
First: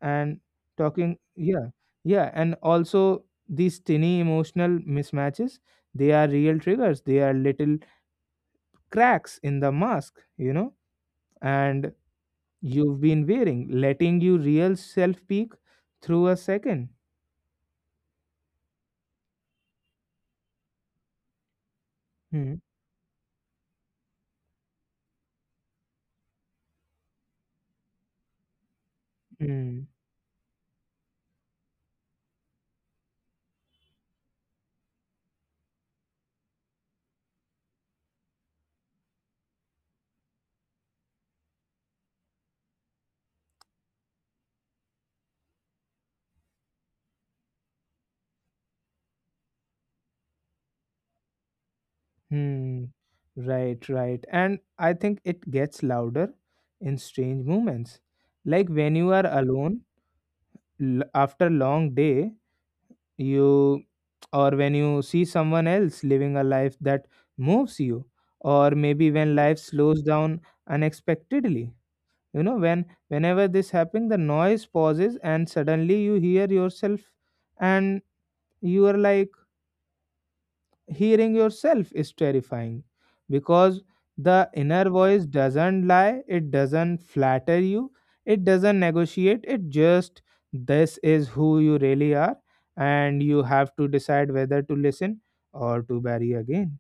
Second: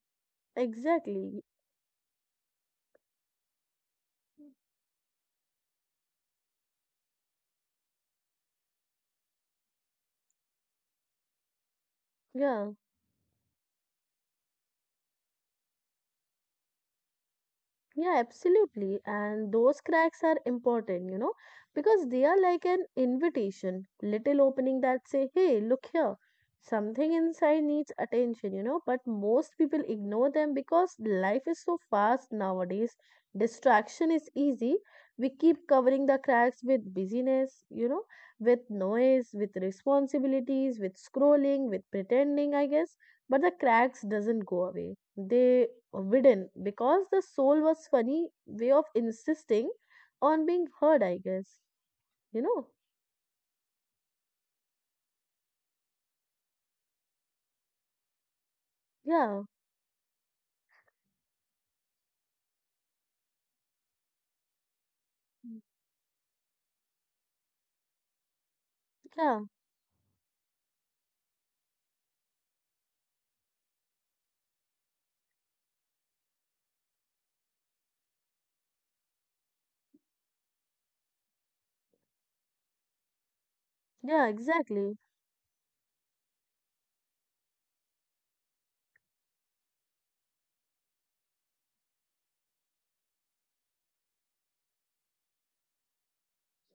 And talking,
exactly.
yeah, yeah, and also these tiny emotional mismatches, they are real triggers, they are little cracks in the mask, you know, and
Yeah.
you've been wearing, letting you real self peek through a second.
Yeah, absolutely. And those cracks are important, you know, because they are
Hmm.
like an invitation, little opening that say, hey, look here, something inside needs attention, you know, but most
Hmm.
people ignore them because life is so fast nowadays. Distraction is easy. We keep covering the cracks with busyness, you know, with noise, with responsibilities, with scrolling, with pretending, I guess, but the cracks doesn't go away they widen because the soul was funny way of insisting on being heard, I guess, you know.
Hmm. Right, right. And I think it gets louder in strange moments. Like when you are
yeah
alone after long day, you, or when you see
Mm,
someone else living a life that moves you, or maybe when
yeah
life slows down unexpectedly. You know, when whenever this happens the noise pauses and suddenly you hear yourself, and you are like, hearing yourself is terrifying because
yeah
the inner
exactly.
voice doesn't lie, it doesn't flatter you, it doesn't negotiate, it just, this is who you really are, and you have to decide whether to listen or to bury again.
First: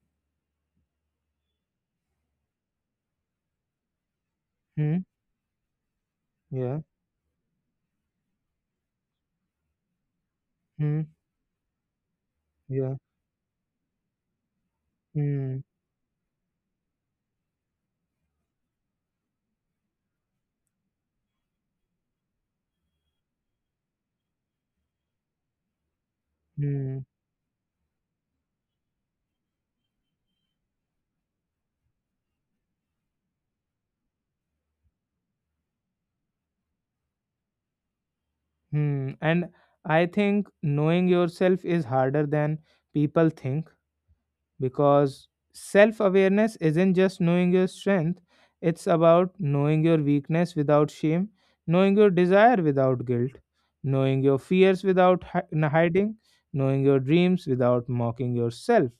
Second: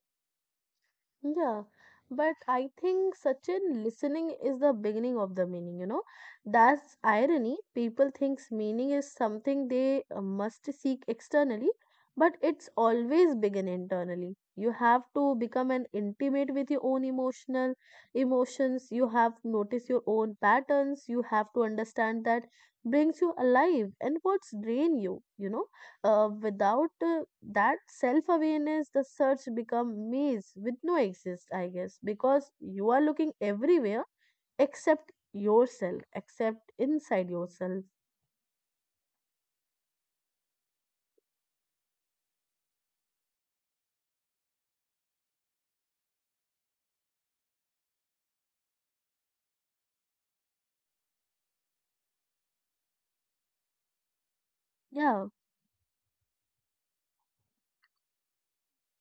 Yeah, but I think Sachin listening is the
Hmm
beginning of the meaning, you know.
yeah
That's irony. People thinks meaning is something they must
hmm
seek externally, but it's
yeah
always begin internally. You have to
hmm
become an intimate with your own emotional emotions. You have to notice your own patterns. You have to understand that brings you alive and what's drain you, you know, uh, without
Hmm.
uh, that self awareness, the search become maze with no exist, I guess, because you are looking everywhere except yourself, except inside yourself.
Hmm. And I think knowing yourself is harder than people think, because self awareness isn't just knowing your strength, it's about knowing your weakness without shame, knowing your desire without guilt, knowing your fears without
Yeah,
hiding, knowing your dreams without mocking yourself.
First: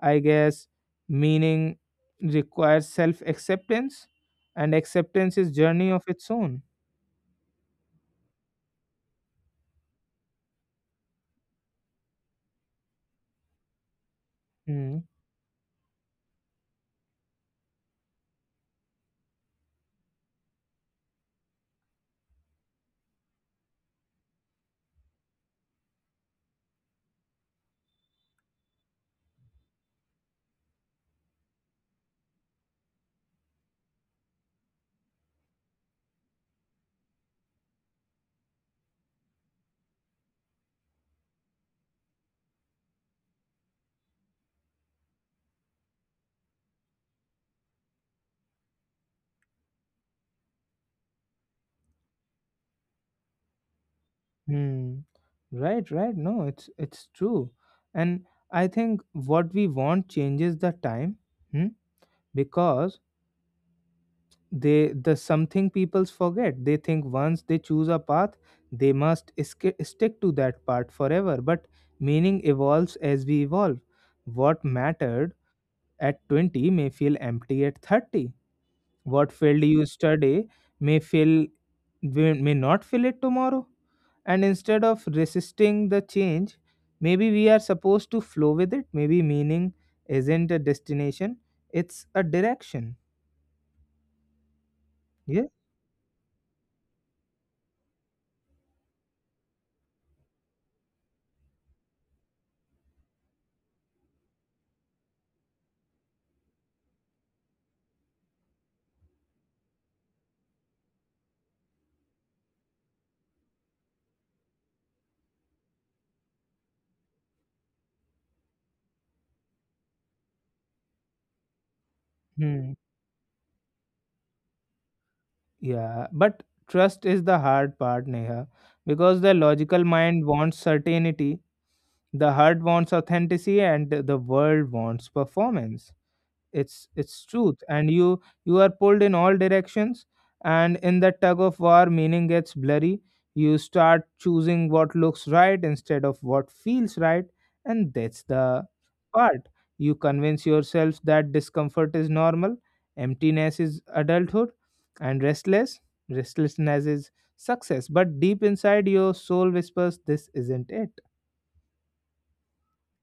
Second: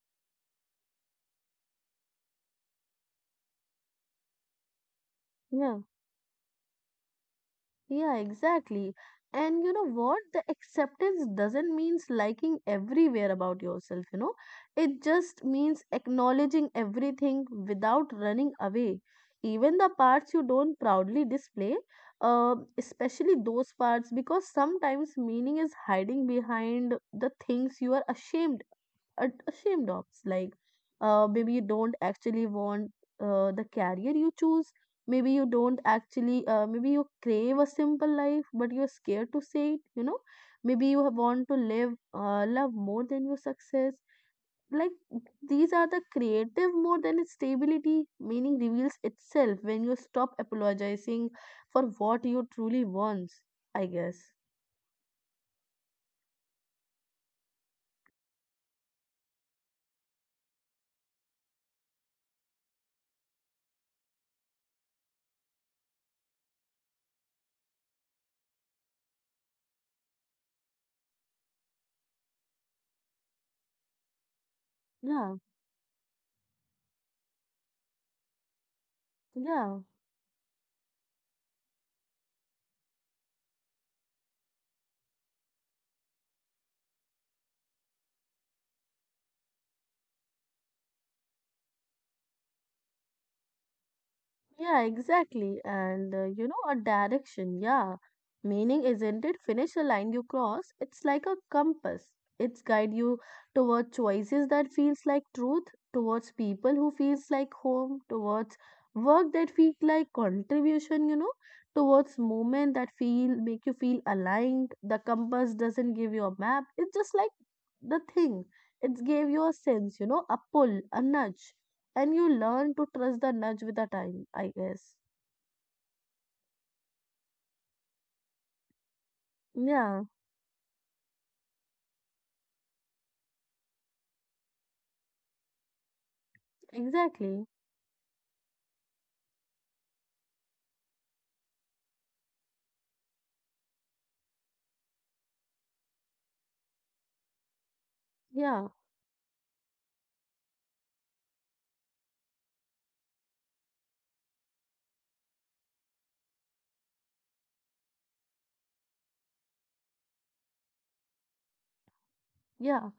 I guess meaning requires self acceptance, and acceptance is
yeah.
journey of its own.
Yeah, exactly. And you know what? The acceptance doesn't means liking everywhere about yourself, you know.
Hmm.
It just means acknowledging everything without running away. Even the parts you don't proudly display, especially those parts, because sometimes meaning is hiding behind the things you are ashamed ashamed of. Like, maybe you don't actually want the career you choose, maybe you don't actually maybe you crave a simple life but you're scared to say it, you know, maybe you have want to live love more than your success like these are the creative more than its stability meaning reveals itself when you stop apologizing for what you truly want, I guess.
Hmm. Right, right. No, it's true. And I think what we want changes the time. Hmm? Because they, the something peoples forget. They think once they choose a path, they must stick to that path forever. But meaning evolves as we evolve. What mattered
yeah
at 20 may feel empty at 30. What failed
yeah
you study may feel, may not fill it tomorrow, and instead of resisting the change, maybe we are supposed to flow with it. Maybe meaning isn't a destination, it's a direction.
Yeah,
Yeah
exactly. And you know, a direction, yeah. Meaning isn't it finish a line you cross? It's like a compass. It's guide you toward choices that feels like truth, towards people who feels like home, towards work that feels like contribution, you know, towards movement that feel make you feel aligned. The compass doesn't give you a map. It's just like the thing. It gave you a sense, you know, a pull, a nudge and you
Hmm.
learn to trust the nudge with the time, I guess.
Yeah, but trust is the hard part, Neha, because the logical
yeah
mind wants certainty, the heart wants authenticity, and the world wants performance. It's
exactly
truth, and you are pulled in all directions, and in that tug of war meaning gets blurry. You start choosing what looks right instead of what feels right, and that's the
yeah
part. You convince yourself that discomfort is normal, emptiness is adulthood, and restlessness is success, but deep inside your soul whispers, this isn't it.
Yeah,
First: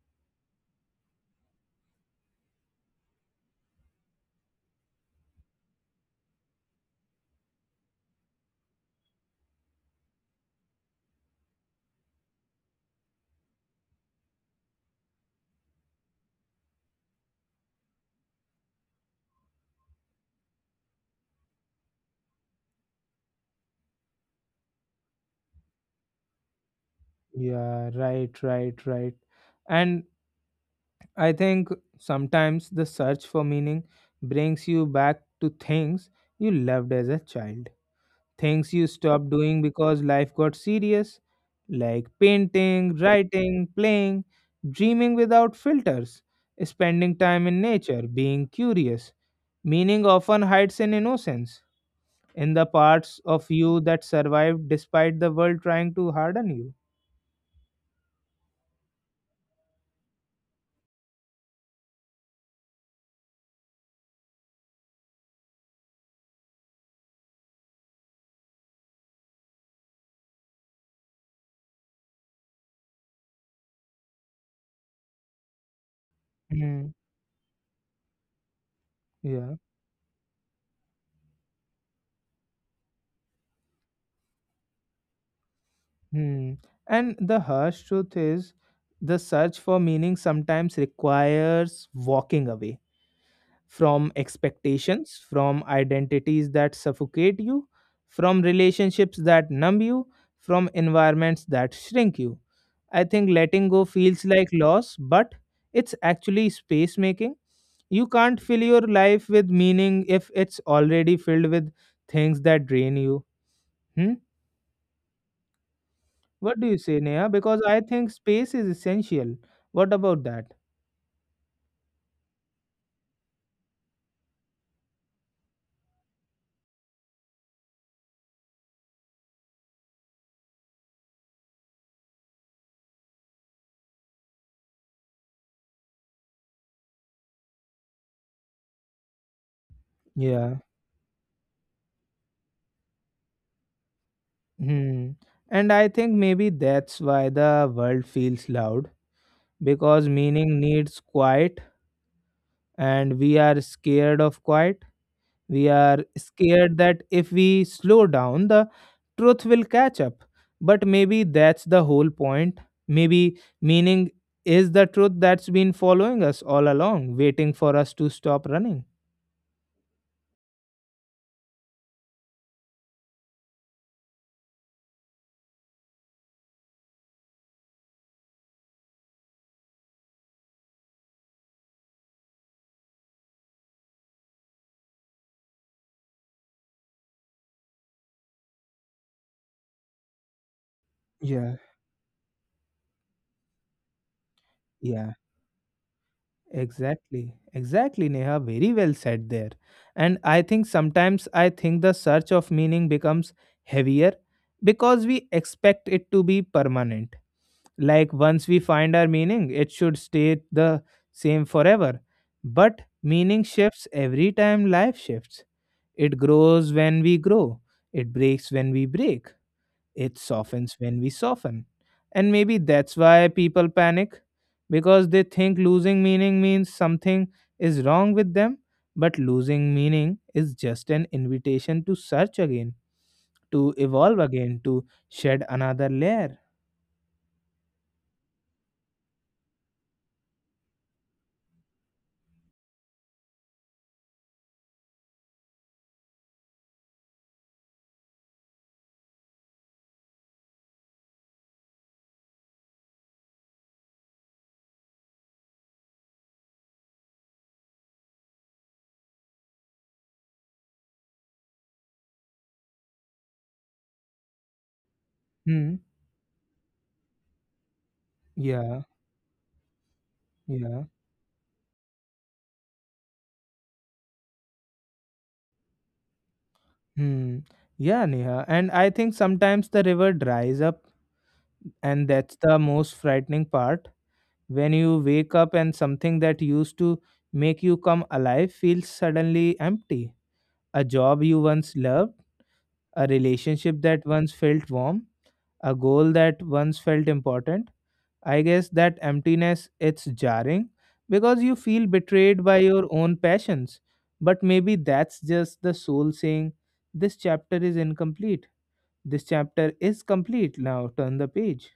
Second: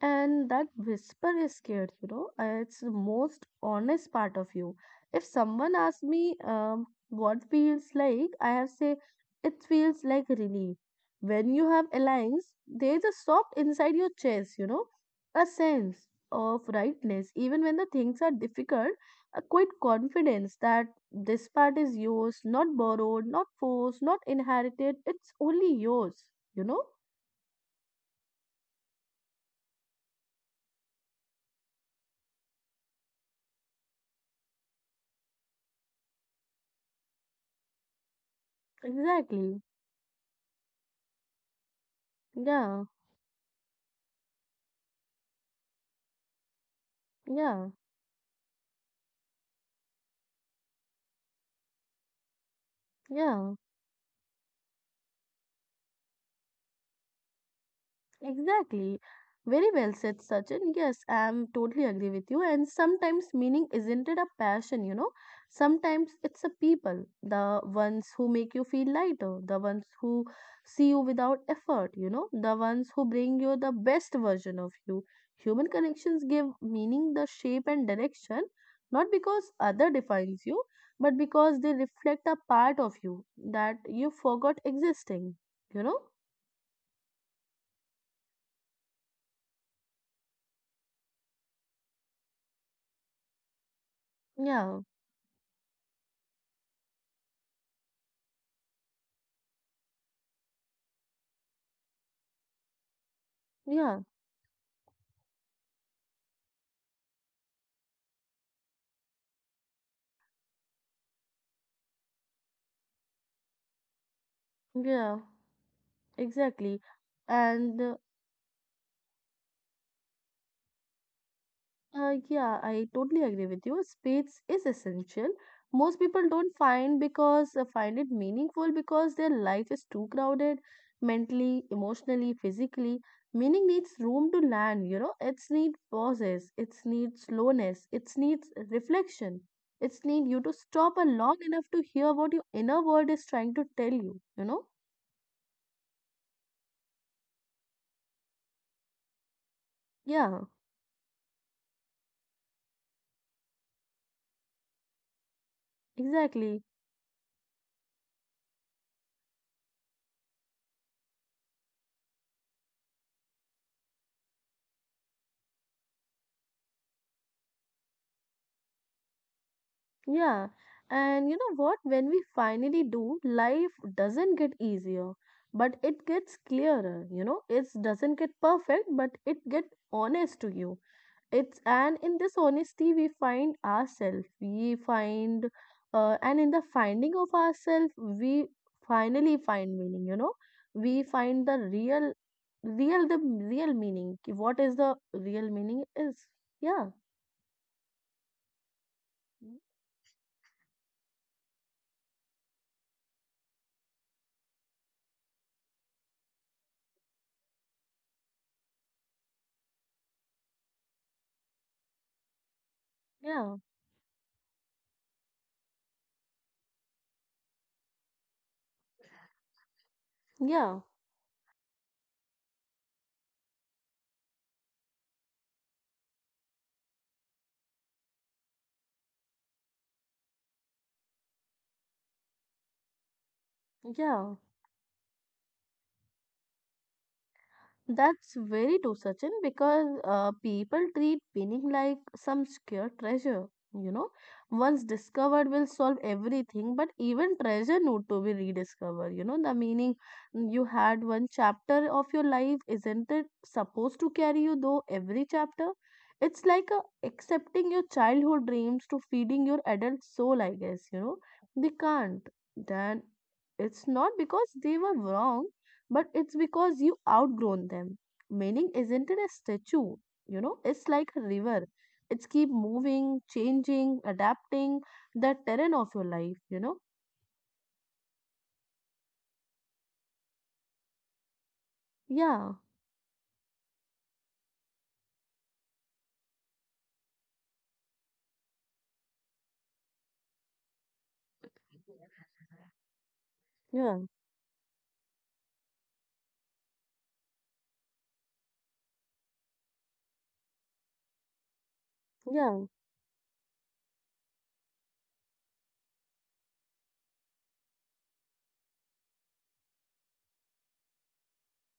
and that whisper is scared, you know, it's the most honest part of you. If someone asks me what feels like, I have say it feels like relief. When you have alliance, there's a soft inside your chest, you know, a sense of rightness. Even when the things are difficult, a quiet confidence that this part is yours, not borrowed, not forced, not inherited. It's only yours, you know?
Yeah, right, right, right. And I think sometimes the search for meaning brings you back to things you loved as a child, things you stopped doing
Exactly.
because life got serious, like
Yeah.
painting, writing, playing, dreaming without filters, spending time in
Yeah,
nature, being curious. Meaning often hides in innocence, in the parts of
yeah,
you that survived despite the world trying to harden you.
exactly. Very well said, Sachin. Yes, I'm totally agree with you. And sometimes meaning isn't it a passion, you know? Sometimes it's a people, the ones who make you feel lighter, the ones who see you without effort, you know, the ones who bring you the best version of you. Human connections give
Hmm.
meaning the shape and direction, not because
Yeah.
other defines you, but because they reflect a part of you that you forgot existing, you know?
Hmm. And the harsh truth is the search for meaning sometimes requires walking away from
Yeah,
expectations, from identities that suffocate you, from relationships that numb you, from environments that shrink you. I think letting go
yeah,
feels like loss, but it's actually space making. You can't fill your life with meaning if it's already filled with things that drain you. Hmm.
yeah,
What do you
exactly.
say, Neha? Because
And
I think space is essential. What about that?
yeah, I totally agree with you. Space is essential. Most people don't find because find it meaningful because their life is too crowded, mentally, emotionally, physically. Meaning needs room to land, you know. It's need pauses, it's need slowness, it's needs reflection. It's need you to
Yeah.
stop a long enough to hear what your inner world is trying to tell you, you know?
Hmm. And I think maybe that's why the world feels loud, because
Yeah,
meaning needs quiet, and we are scared of quiet. We are
exactly.
scared that if we slow down, the truth will catch up. But maybe that's the whole point. Maybe meaning is the truth that's been following us all along, waiting for us to stop running.
Yeah, and you know what? When we finally do, life doesn't get easier, but it gets clearer. You know, it doesn't get perfect, but it gets honest to you. It's and in this honesty, we find ourselves. We find, and in the finding of ourselves, we finally find meaning. You know, we find
Yeah.
the real meaning. What is the
Yeah.
real meaning is? Yeah,
Exactly, exactly, Neha. Very well said there. And I think sometimes, I think the search of meaning becomes heavier because we expect it to be permanent. Like once we find our meaning, it should stay the same forever. But meaning
yeah,
shifts every time life shifts. It grows when we grow, it breaks when we break. It
yeah,
softens when we soften. And maybe that's why people panic, because they think losing meaning means something is wrong with them. But losing meaning is just an invitation to search again, to evolve
yeah.
again, to shed another layer.
That's very true, Sachin, because people treat winning like some secure treasure. You know, once discovered will solve everything, but even treasure need to be rediscovered. You know, the meaning you had one chapter of your life, isn't it supposed to carry you though every chapter? It's like accepting your childhood dreams to feeding your adult soul, I guess. You know, they can't. Then it's not because they were wrong
Hmm.
but it's because you outgrown them. Meaning
Yeah.
isn't it a statue? You know, it's
Yeah.
like a river. It's keep moving, changing, adapting the terrain of your life, you know?
Hmm. Yeah, Neha. And I think sometimes the river dries up, and that's
Yeah,
the most frightening part, when you wake up and something that used to make you come alive feels suddenly empty. A job you once loved, a relationship
yeah,
that once felt warm, a goal that once felt important. I guess that emptiness, it's jarring because you feel betrayed by
yeah.
your own passions. But maybe that's just the soul saying, this chapter is incomplete. This chapter is complete now. Turn the page.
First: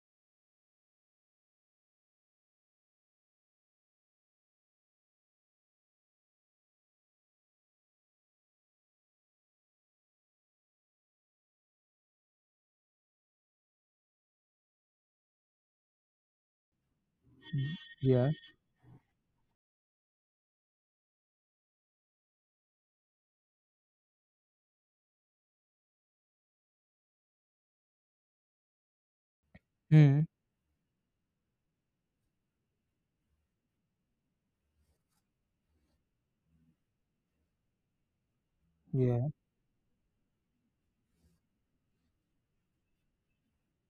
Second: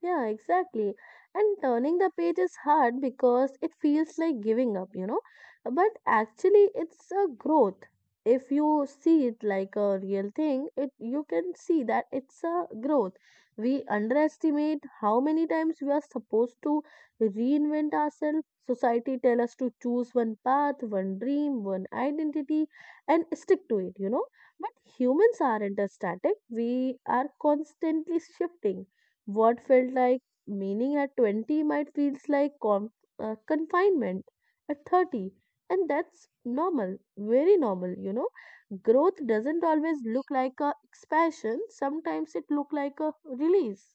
Yeah, exactly. And turning the page is hard because it feels like giving up, you know. But actually, it's a growth. If you see it like a real thing, it you can see that it's a growth. We underestimate how many times we are supposed to
Mm,
reinvent
Yeah.
ourselves. Society tell us to choose one path, one dream, one identity, and stick to it, you know. But humans aren't static. We are constantly shifting what felt like
Hmm.
meaning at 20 might feels like confinement at 30, and that's normal, very normal, you know. Growth
Yeah.
doesn't always look like a expansion, sometimes it look like a release.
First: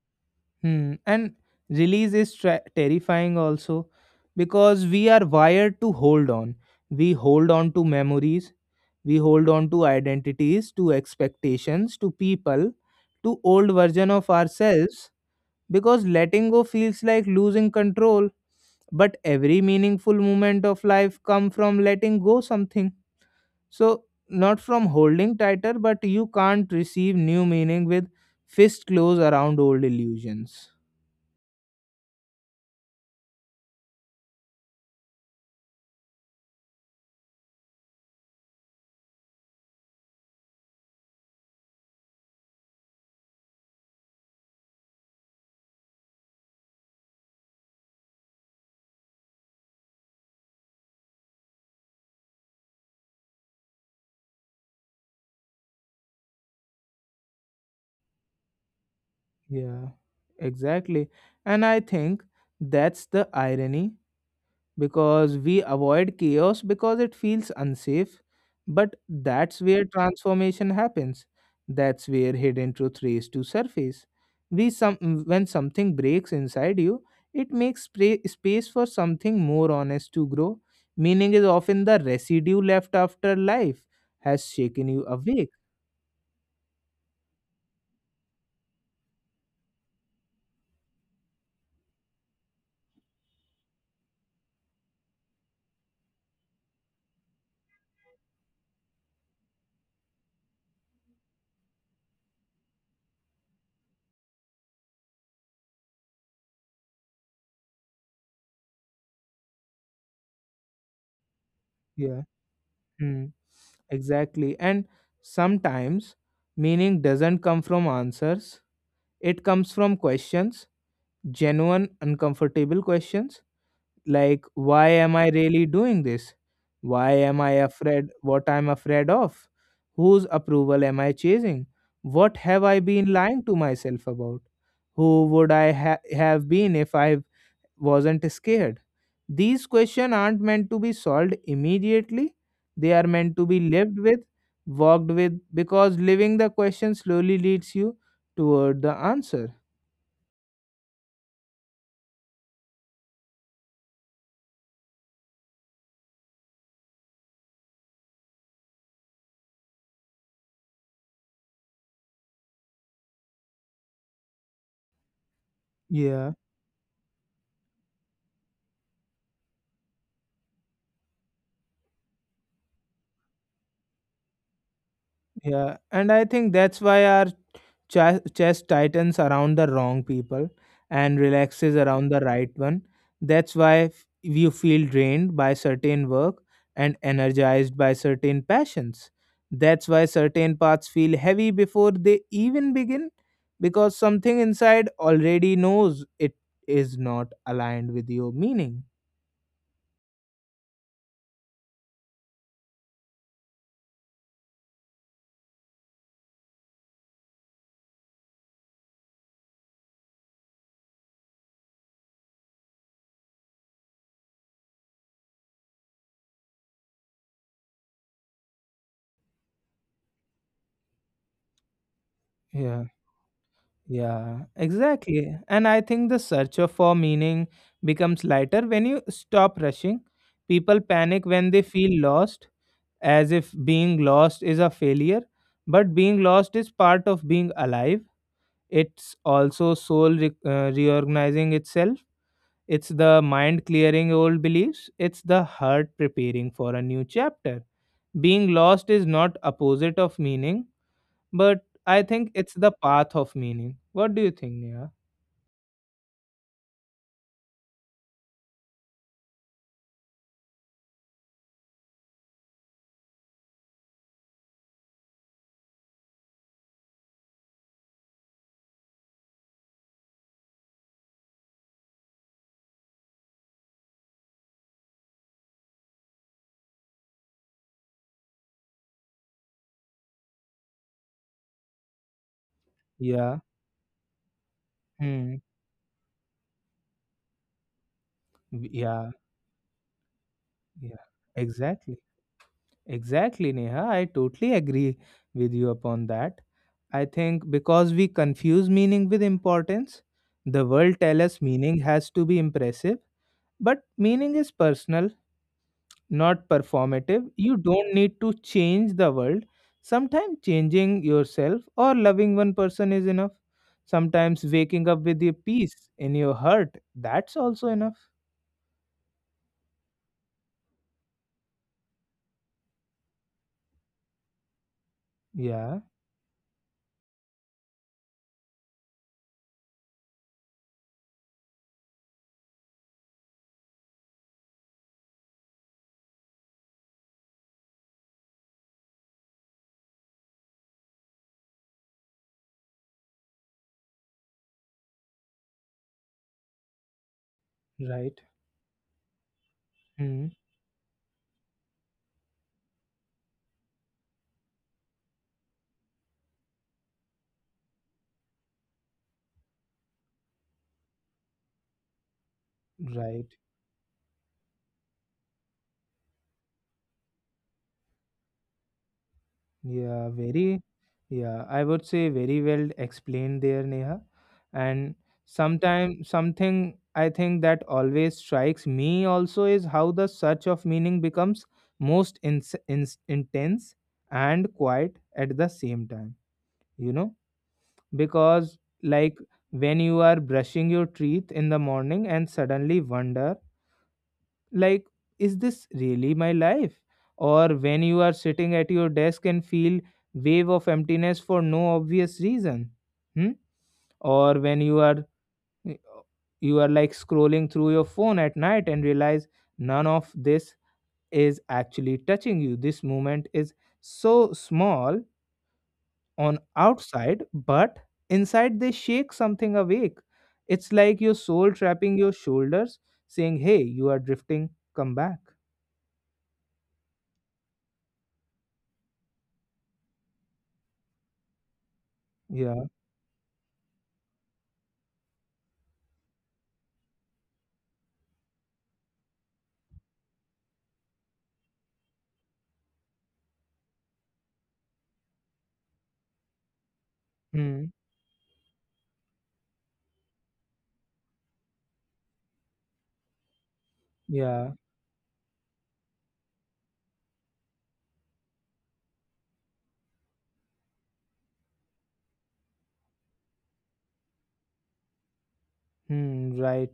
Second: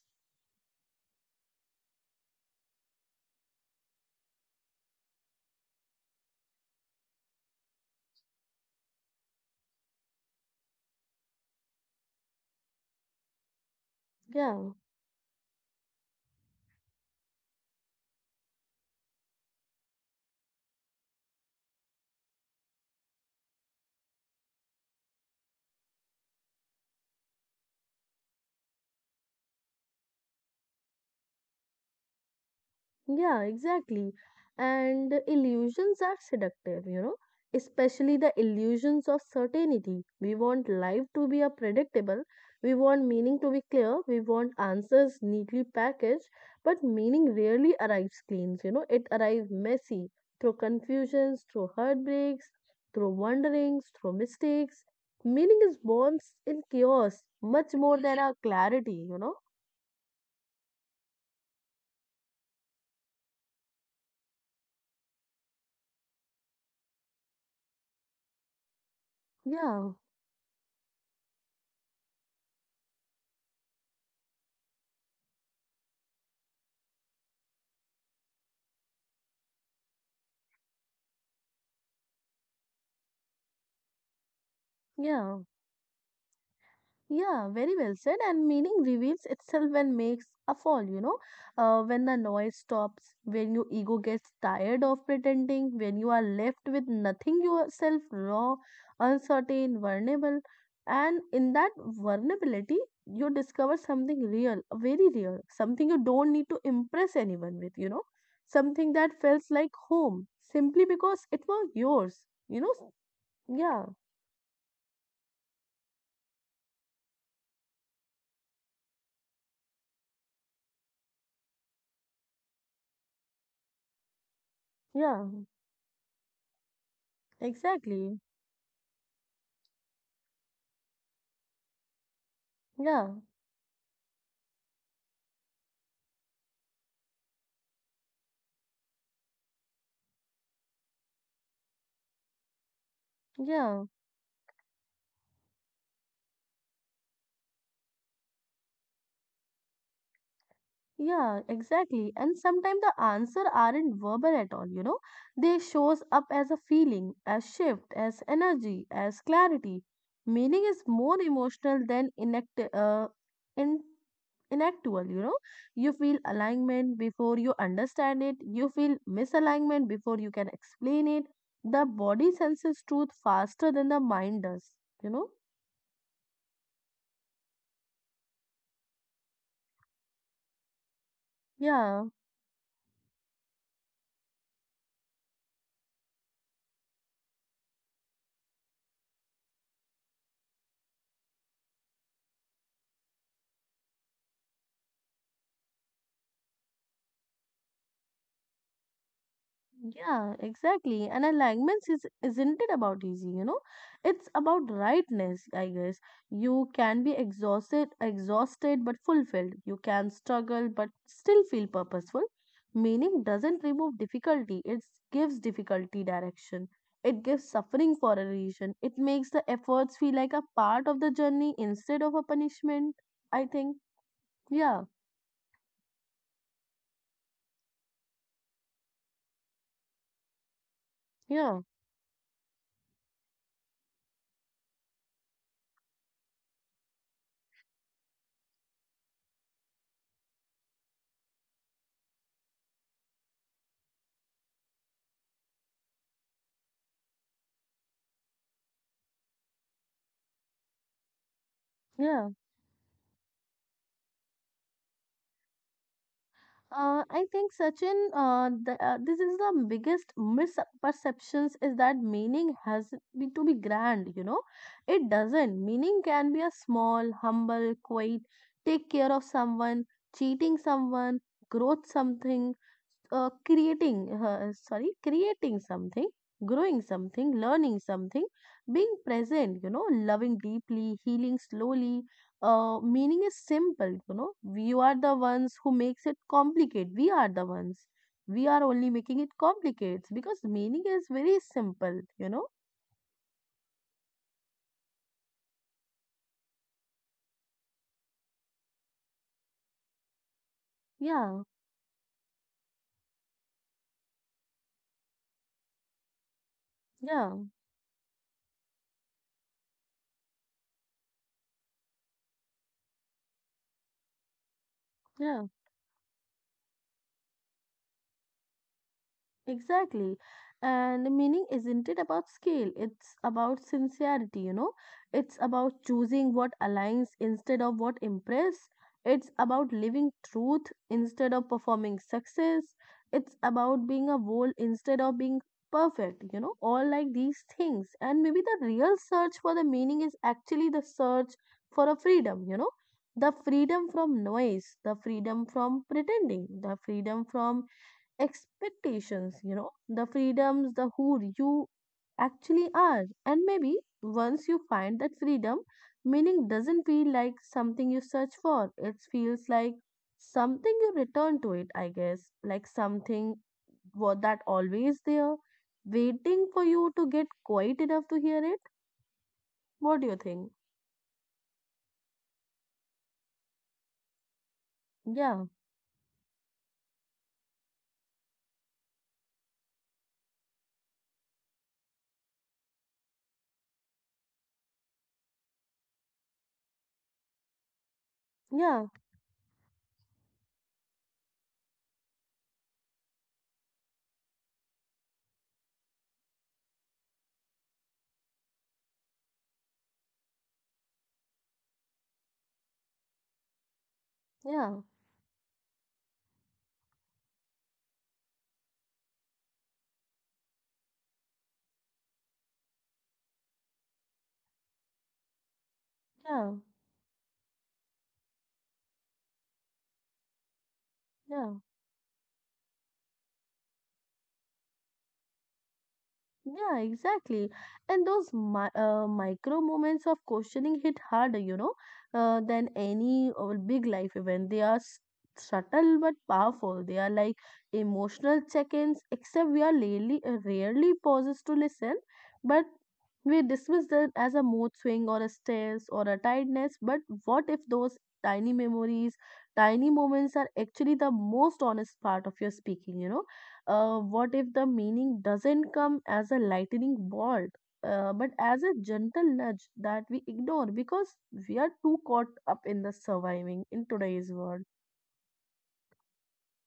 Hmm. And release is terrifying also, because we are wired to hold on. We hold on to memories, we hold on to identities, to expectations, to people, to old version of
Yeah.
ourselves, because letting go feels like losing control. But every meaningful moment of life come from letting go something. So not from holding tighter, but you can't receive new meaning with fist close around old illusions.
Yeah, exactly. And the illusions are seductive, you know, especially the illusions of certainty. We want life to be a predictable, we want meaning to be clear, we want answers neatly packaged, but meaning rarely arrives clean, you know, it arrives messy through confusions, through heartbreaks, through wanderings, through mistakes. Meaning is born in chaos much more than our clarity, you know.
Yeah, exactly. And I think that's the irony because we avoid chaos because it feels unsafe. But that's where
Yeah,
transformation happens. That's where hidden truth raise to surface. We some When something breaks inside you, it makes space for something more honest to grow. Meaning is often the residue left after life has shaken you
yeah.
awake.
Yeah, very well said. And meaning reveals itself when makes a fall, you know, when the noise stops, when your ego gets tired of pretending, when you are left with nothing yourself, raw, uncertain, vulnerable. And in that vulnerability, you discover something real, very real, something you don't need to impress anyone with, you know, something that feels like home simply because it was
Yeah.
yours, you know.
Hmm.
Yeah,
Exactly. And sometimes meaning doesn't come from answers, it comes from questions, genuine, uncomfortable questions like, why am I
yeah,
really doing this? Why am I afraid?
exactly.
What I'm afraid of? Whose approval am I chasing? What have I been
Yeah,
lying to myself about? Who would I have been if I wasn't scared. These questions aren't meant to be solved immediately, they are meant to be
yeah.
lived with, walked with, because living the question slowly leads you toward the answer.
Yeah, exactly. And sometimes the answer aren't verbal at all, you know. They shows up as a feeling, as shift, as energy, as clarity. Meaning is more emotional than uh, in inactual, you know. You feel
Yeah,
alignment before you understand it. You feel misalignment before you can explain it. The body senses truth faster than the mind does, you know.
yeah. And I think that's why our chest tightens around the wrong people and relaxes around
Yeah.
the right one. That's why you feel drained by certain work and energized by certain passions. That's why certain paths feel heavy before they even begin because something inside already knows it is not aligned with your meaning.
Yeah, exactly. And alignments is isn't it about easy, you know? It's about rightness, I guess. You can be exhausted, exhausted but fulfilled. You can struggle but still feel purposeful. Meaning doesn't remove difficulty, it gives difficulty direction. It gives suffering for a reason. It makes the efforts feel like a part of the journey instead of a
Yeah.
punishment, I think.
Yeah,
Yeah,
exactly. And I think the search for meaning becomes lighter when you stop rushing. People panic when they
yeah,
feel lost, as if being lost is a failure. But being lost is part of being alive. It's also soul reorganizing itself. It's the mind clearing old beliefs. It's the heart preparing for a new chapter. Being lost is not opposite of meaning, but I think
yeah.
it's the path of meaning. What do you think, Neha?
I think Sachin, this is the biggest misperceptions is that meaning has to be grand. You know, it doesn't. Meaning can be a small, humble, quiet, take care of someone, cheating someone, growth something, creating something, growing something, learning something, being present. You know, loving deeply, healing slowly, meaning
Yeah.
is simple, you know, you are the
Hmm.
ones who makes it complicated, we are the ones, we are only
Yeah.
making it complicated because
Yeah.
meaning is very
Exactly.
simple, you know.
Exactly, Neha. I totally agree with you upon that. I think because we confuse meaning with importance, the world tell us
Yeah
meaning has to be impressive, but meaning is personal, not performative.
yeah
You don't need to change the world. Sometimes changing yourself or loving one person is enough. Sometimes waking up with a
yeah
peace in your heart, that's also enough.
Exactly. And meaning isn't it about scale? It's about sincerity, you know? It's
Yeah,
about choosing what aligns instead of what impress. It's about living truth instead of performing success. It's about being a whole instead of being perfect, you know? All like these things. And maybe the real search for the meaning is actually the search for a freedom, you know? The freedom from noise, the freedom from pretending, the freedom from
right.
expectations, you know, the
Hmm.
freedoms, the who you actually are. And maybe once you find that freedom, meaning doesn't feel like something you search for, it feels like something you return to it, I guess, like
Right.
something what that always there, waiting for you to get quiet enough to hear it.
Yeah,
What do you
very,
think?
yeah, I would say very well explained there, Neha. And
Yeah,
sometime something I think that always strikes me also is how the search of meaning becomes most ins ins intense and quiet at the same time, you know? Because,
yeah,
like, when you are brushing your teeth in the morning and suddenly wonder, like, is this really my life, or when you are sitting at your desk and feel wave of emptiness for no obvious reason, hmm? or when you
yeah
are like scrolling through your phone at night and realize none of this is actually touching you. This moment is so small on
yeah
outside, but inside they shake something awake. It's like your soul
yeah
trapping your shoulders saying, hey, you are drifting, come back.
Yeah, exactly. And those micro moments of questioning hit harder, you know, than any big life event. They are subtle but powerful. They are like emotional check-ins, except we are rarely, rarely pauses to listen, but we dismiss them as a mood swing or a stress or a tiredness. But what if
Hmm.
those tiny memories, tiny moments are actually the most honest part of your speaking, you know? What if
Yeah.
the meaning doesn't come as a lightning bolt, but as a gentle nudge that we ignore because we are too caught up in the surviving in today's world?
Hmm. Right.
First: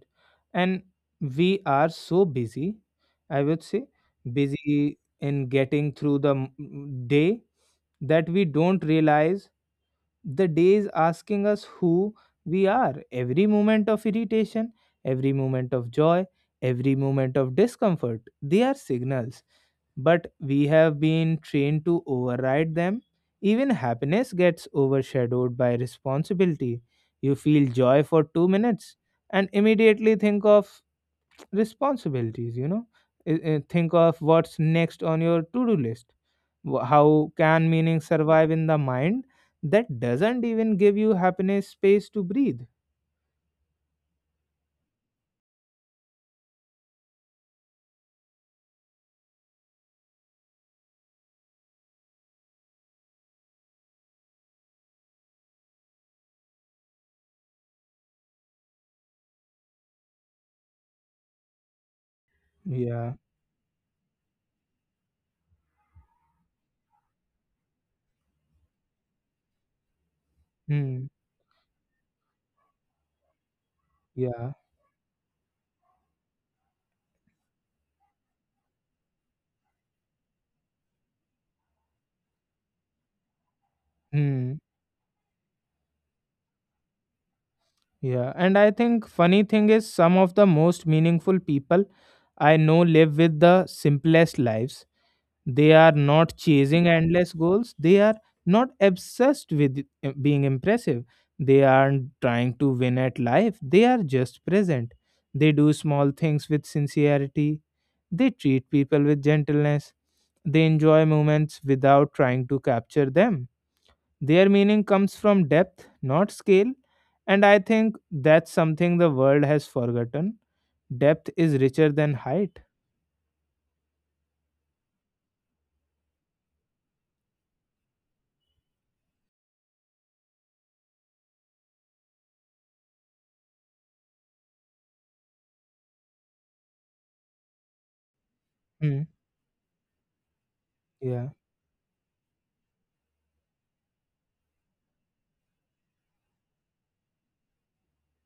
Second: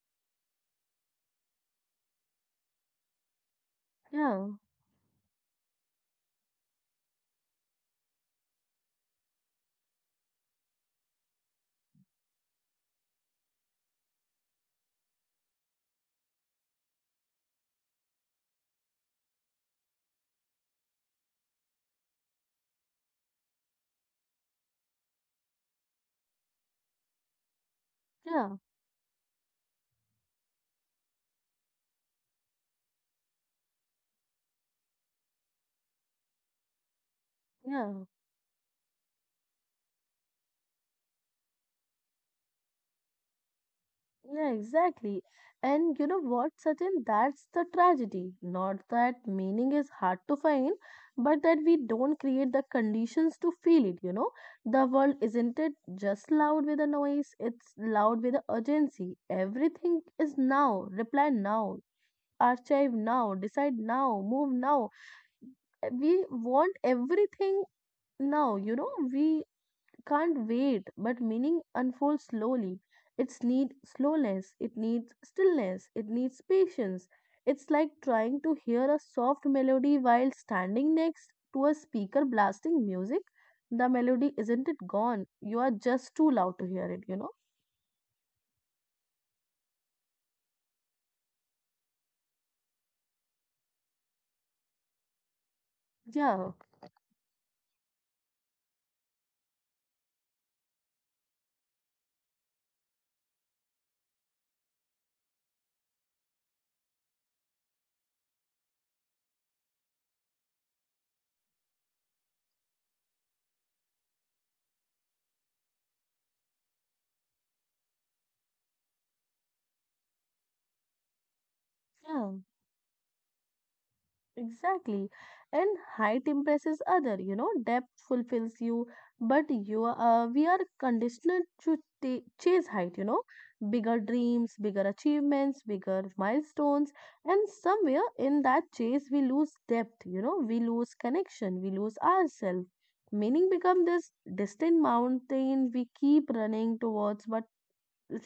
And we are so busy, I would say,
Yeah,
busy in getting through the day that we don't realize the day is asking us who we are. Every moment of irritation, every moment of joy, every moment of discomfort, they are signals. But we have been trained to override them. Even happiness gets overshadowed by responsibility. You feel joy for two
yeah,
minutes and immediately think of responsibilities, think of what's next on your to do list. How can meaning
yeah.
survive in the mind that doesn't even give you happiness space to breathe?
Yeah, exactly. And you know what, Sachin? That's the tragedy. Not that meaning is hard to find, but that we don't create the conditions to feel it, you know? The world isn't it just loud with a noise, it's loud with a urgency. Everything is now, reply now, archive
Yeah.
now, decide now, move now. We want everything now, you know? We can't wait,
Hmm.
but meaning unfolds slowly. It's need
Yeah.
slowness, it needs stillness, it needs patience. It's like trying to hear a soft melody while standing next to a speaker blasting music. The melody
Hmm.
isn't it gone. You are just too loud to hear it, you know?
Yeah, and I think funny thing is some of the most meaningful people I know live with the simplest lives. They are not
Yeah,
chasing endless goals. They are not obsessed with being impressive. They aren't trying to win at life. They are just present. They do small things with sincerity. They treat people with gentleness. They enjoy moments without trying to capture them. Their meaning comes from depth, not scale, and I think that's something the world has forgotten. Depth is richer than
yeah.
height.
Exactly. And height impresses other, you know, depth fulfills you, but we are conditioned to ta chase height, you know, bigger dreams, bigger achievements, bigger milestones, and somewhere in that
Hmm.
chase we lose depth, you know, we lose
Yeah.
connection, we lose ourselves. Meaning become this distant mountain we keep running towards but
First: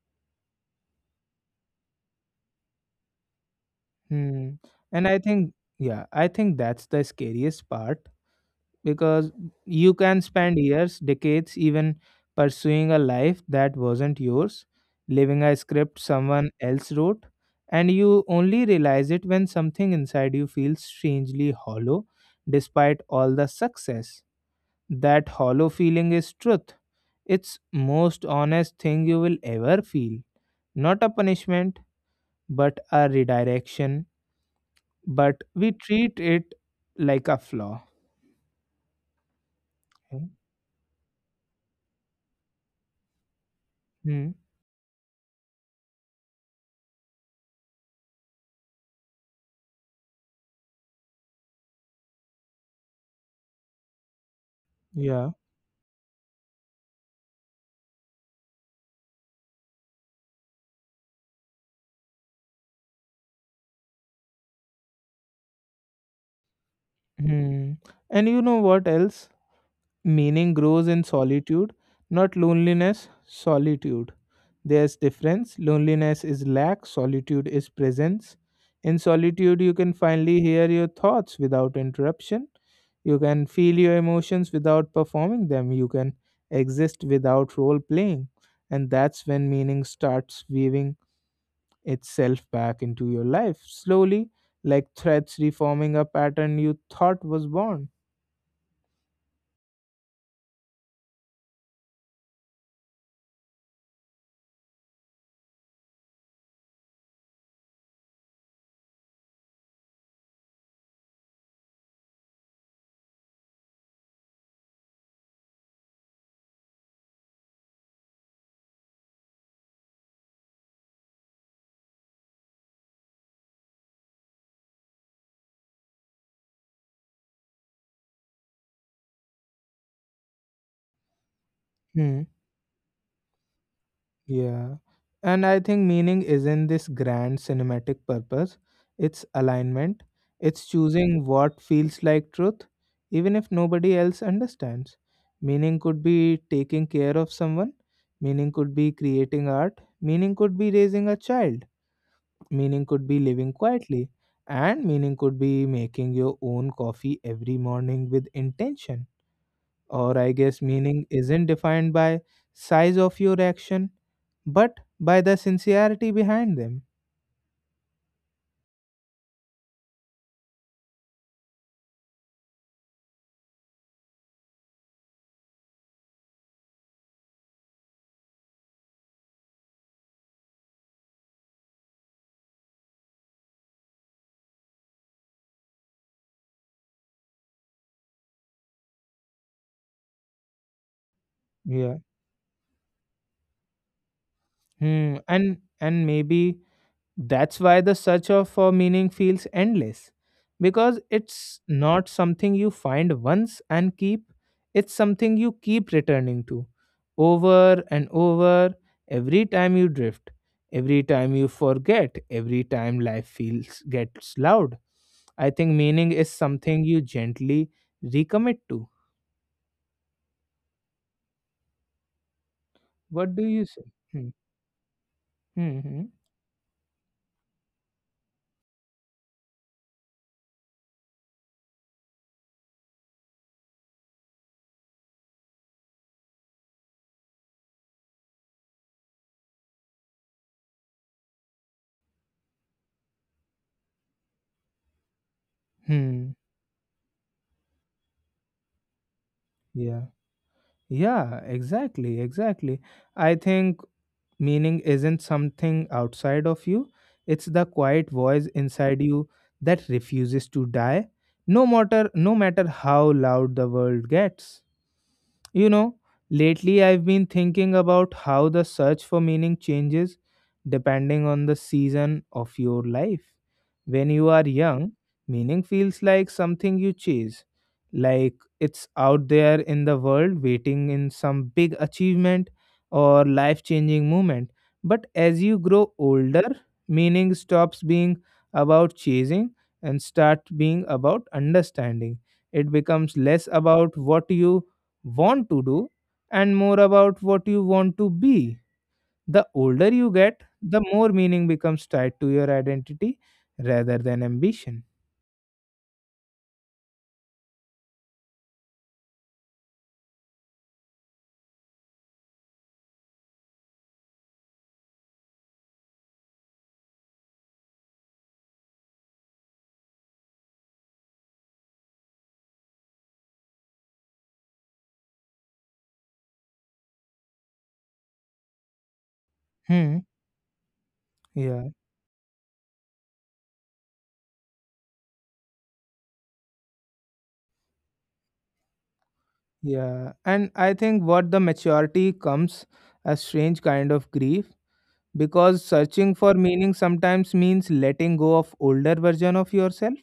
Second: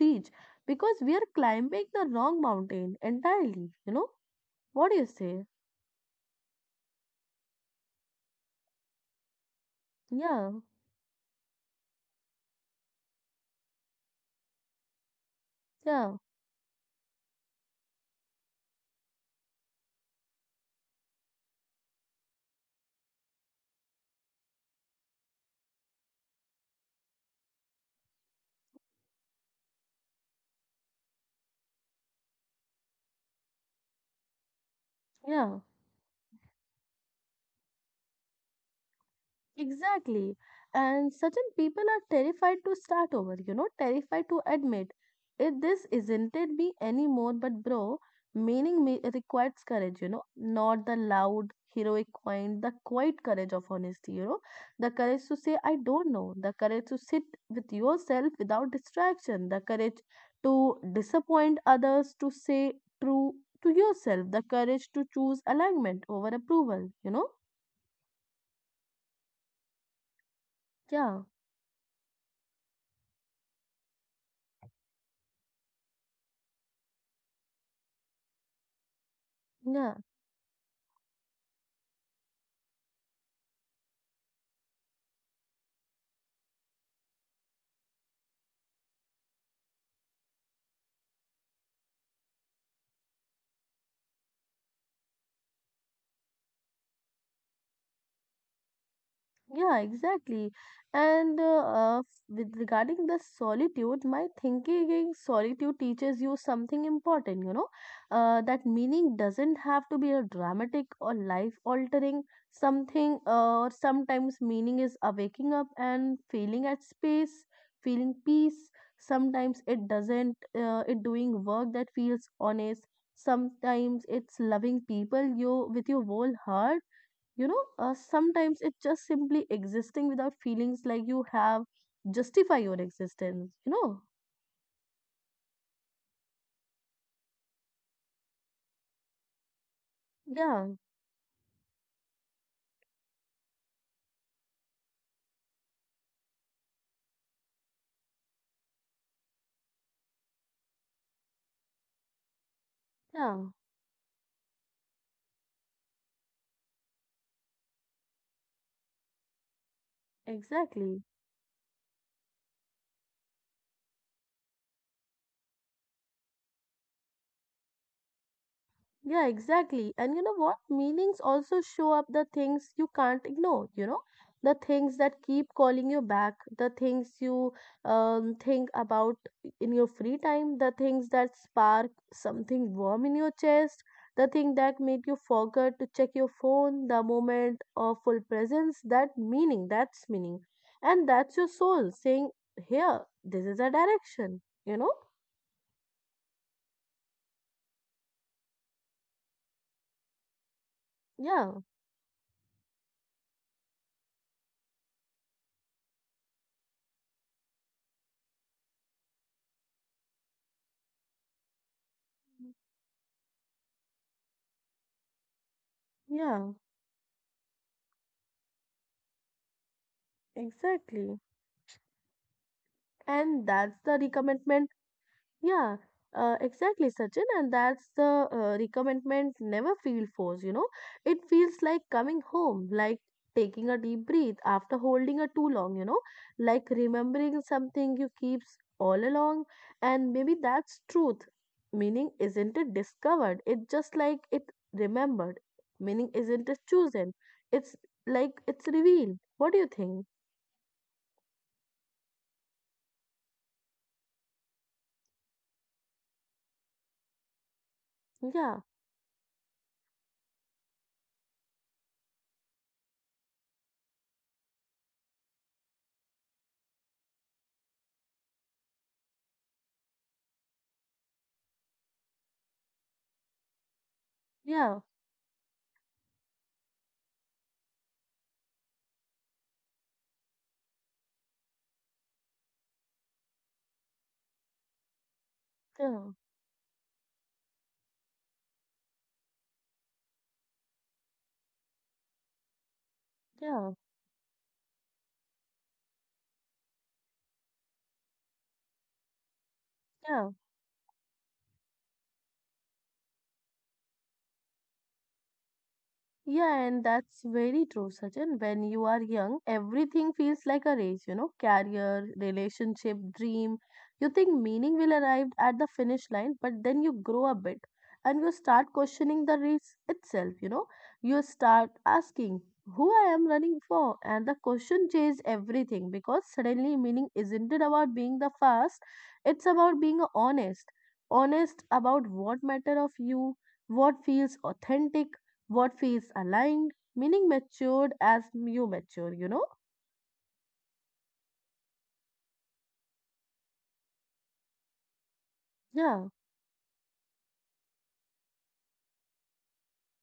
reach because we are climbing the wrong mountain entirely, you know.
Hmm.
What do you
And I
say?
think, yeah, I think that's the scariest part because you can
Yeah.
spend years, decades, even pursuing a life that wasn't yours, living a script
Yeah,
someone else wrote, and you only realize it when something inside you feels strangely hollow despite all the success. That hollow feeling is truth. It's most honest thing you will ever feel. Not a punishment, but a redirection. But
yeah,
we treat it like a flaw.
exactly. And certain people are terrified to start over, you know, terrified
Hmm.
to admit if this isn't it me anymore, but bro, meaning me requires courage, you know, not the loud, heroic kind, the quiet courage of honesty, you know, the courage to
Yeah.
say, I don't know, the courage to sit with yourself without distraction, the courage to disappoint others, to say true to yourself, the courage to choose alignment over approval, you know,
Hmm. And you know what else? Meaning grows in
yeah.
solitude, not loneliness, solitude. There's difference. Loneliness is lack, solitude is presence. In solitude you
Yeah,
can finally hear your thoughts without interruption. You can feel your emotions without performing them. You can exist without role playing. And that's when meaning starts weaving itself back into your life slowly, like threads reforming a pattern you thought was born.
yeah, exactly. And with regarding the solitude, my thinking is solitude teaches you something important, you know, that meaning doesn't have to be a dramatic or life altering something, or sometimes meaning is a waking up and feeling at space, feeling peace. Sometimes it doesn't, it doing work that feels honest. Sometimes it's loving people you with your whole heart, you know, sometimes it's just simply existing without feelings like you have
Hmm.
justify your existence, you know.
Yeah. And I think meaning isn't this grand cinematic purpose, it's alignment, it's
yeah
choosing what feels like truth, even if nobody else understands. Meaning could be taking care of someone, meaning could be creating art, meaning could be raising a child, meaning could be
yeah
living quietly, and meaning could be making your own coffee every morning with intention. Or I guess meaning
exactly
isn't defined by size of your action, but by the sincerity behind them.
Yeah, exactly. And you know what? Meanings also show up the things you can't ignore, you know, the things that keep calling you back, the things you think about in your free time, the things that spark something warm in your chest, the thing that make you forget to check your phone, the moment of full presence, that meaning, that's meaning. And that's your soul
Yeah.
saying, here, this is a direction, you know?
Hmm. And maybe that's why the search of for meaning feels endless, because it's
Yeah,
not something you find once and keep. It's something you keep returning to, over and over. Every time you drift, every time you forget, every time life feels gets loud, I think meaning is
yeah,
something you gently recommit to.
exactly.
What
And
do you
that's
say?
the
Hmm.
recommitment. Yeah,
Hmm. Hmm.
exactly, Sachin. And that's the recommitment never feel forced, you know. It feels like coming home, like taking a deep breath after holding a too long, you know, like remembering something you keeps all along. And maybe that's truth. Meaning isn't it discovered? It just like it remembered. Meaning
Hmm.
isn't it chosen? It's like it's revealed. What do you think?
Yeah. Yeah. Exactly. Exactly. I think meaning isn't something outside of you. It's the quiet voice
Yeah,
inside you that refuses to die, no matter how loud the world gets. You know, lately I've been thinking about how the search for meaning changes depending on the season of your life. When you are
yeah,
young, meaning feels like something you chase, like it's out there in the world waiting in some big achievement or life changing moment. But as you grow
yeah,
older, meaning stops being about chasing and start being about understanding. It becomes less
yeah,
about what you want to do and more about what you want to be. The older you
yeah.
get, the more meaning becomes tied to your identity rather than ambition.
Yeah, and that's very true, Sachin. When you are young, everything feels like a race, you know, career, relationship, dream. You think meaning will arrive at the finish line, but then you grow a bit and you start questioning the race itself, you know. You start asking who I am running for, and the question changes everything because suddenly meaning isn't it about being the fast, it's about being
Hmm.
honest. Honest
Yeah,
about what matter of you, what feels authentic, what feels aligned, meaning matured as you mature, you know?
yeah. And I think what the maturity comes a strange kind of grief because
Yeah,
searching for meaning sometimes means letting go of older version of yourself,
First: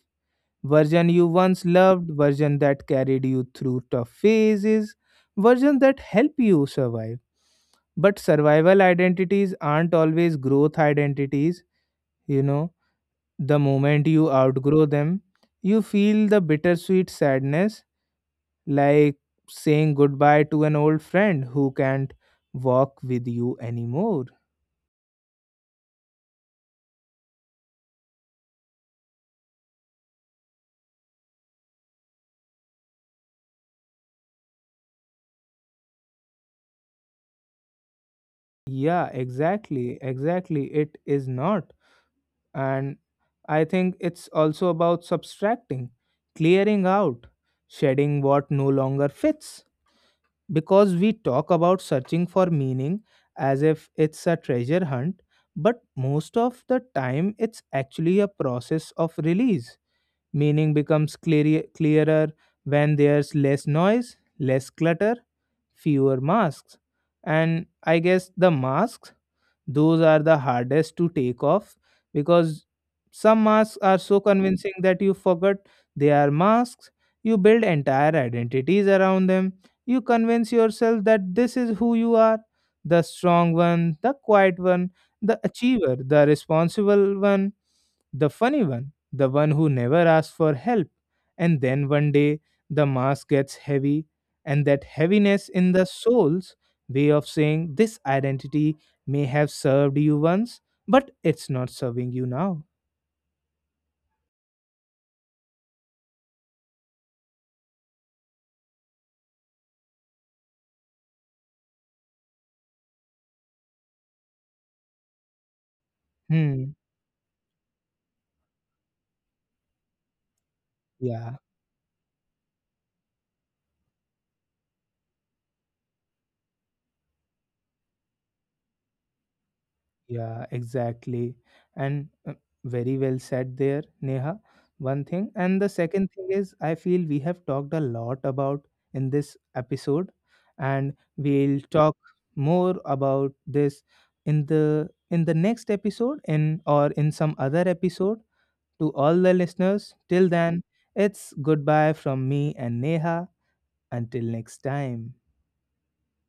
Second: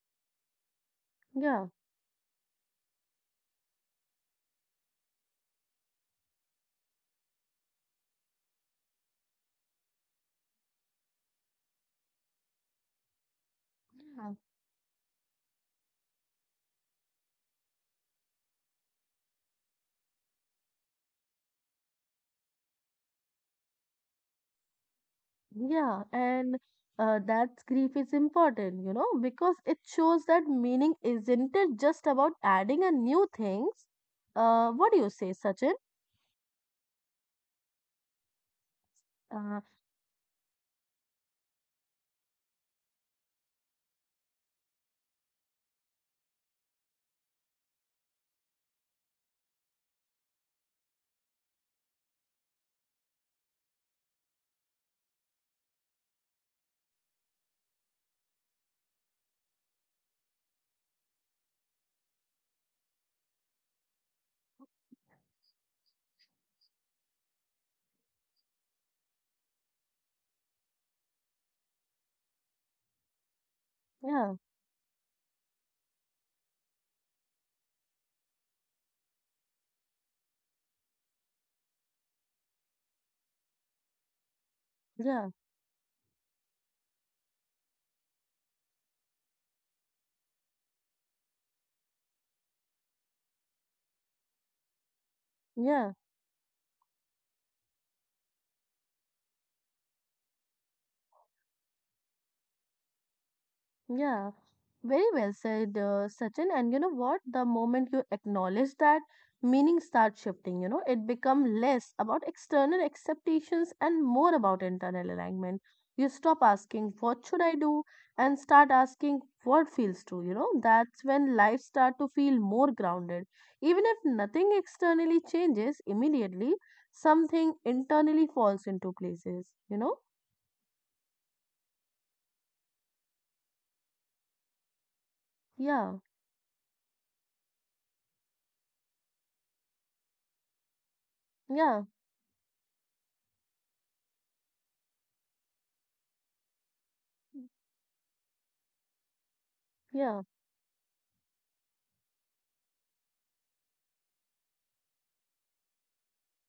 version you once
yeah.
loved, version that carried you through tough phases, version that helped you survive. But survival identities aren't always growth identities, you know. The moment you
Yeah.
outgrow them, you feel the bittersweet sadness, like saying goodbye to an old friend who can't walk with you anymore.
Yeah, and that grief is important, you know, because it shows that meaning isn't it just about adding a new things. What do you say, Sachin?
Yeah,
Uh,
exactly, exactly. It is not. And I think it's also about subtracting, clearing out, shedding what no longer fits. Because we talk about searching for meaning as if it's a treasure hunt, but most of the time it's actually a process of release. Meaning becomes clearer when there's less noise, less clutter, fewer masks. And I guess the masks, those are the hardest to take off because some masks are so
Yeah,
convincing that you forget they are masks. You build entire identities around them. You convince yourself that this is who you are, the strong one, the quiet one,
yeah,
the achiever, the responsible one, the funny one, the one who never asks for help. And then one day the mask gets heavy, and that heaviness in the
yeah.
soul's way of saying this identity may have served you once, but it's not serving you now.
Yeah, very well said, Sachin. And you know what? The moment you acknowledge that, meaning starts shifting. You know, it becomes less about external expectations and more about internal alignment. You stop
Hmm.
asking, what should I do? And start asking, what feels true? You know, that's when
Yeah.
life starts to feel more grounded. Even if nothing externally changes immediately, something internally falls into places, you know?
Yeah, exactly. And very well said there, Neha. One thing. And the
Yeah,
second thing is, I feel we have talked a lot about in this episode, and we'll
yeah,
talk more about this in the next episode in some other episode. To all the listeners,
yeah.
till then it's goodbye from me and Neha, until next time.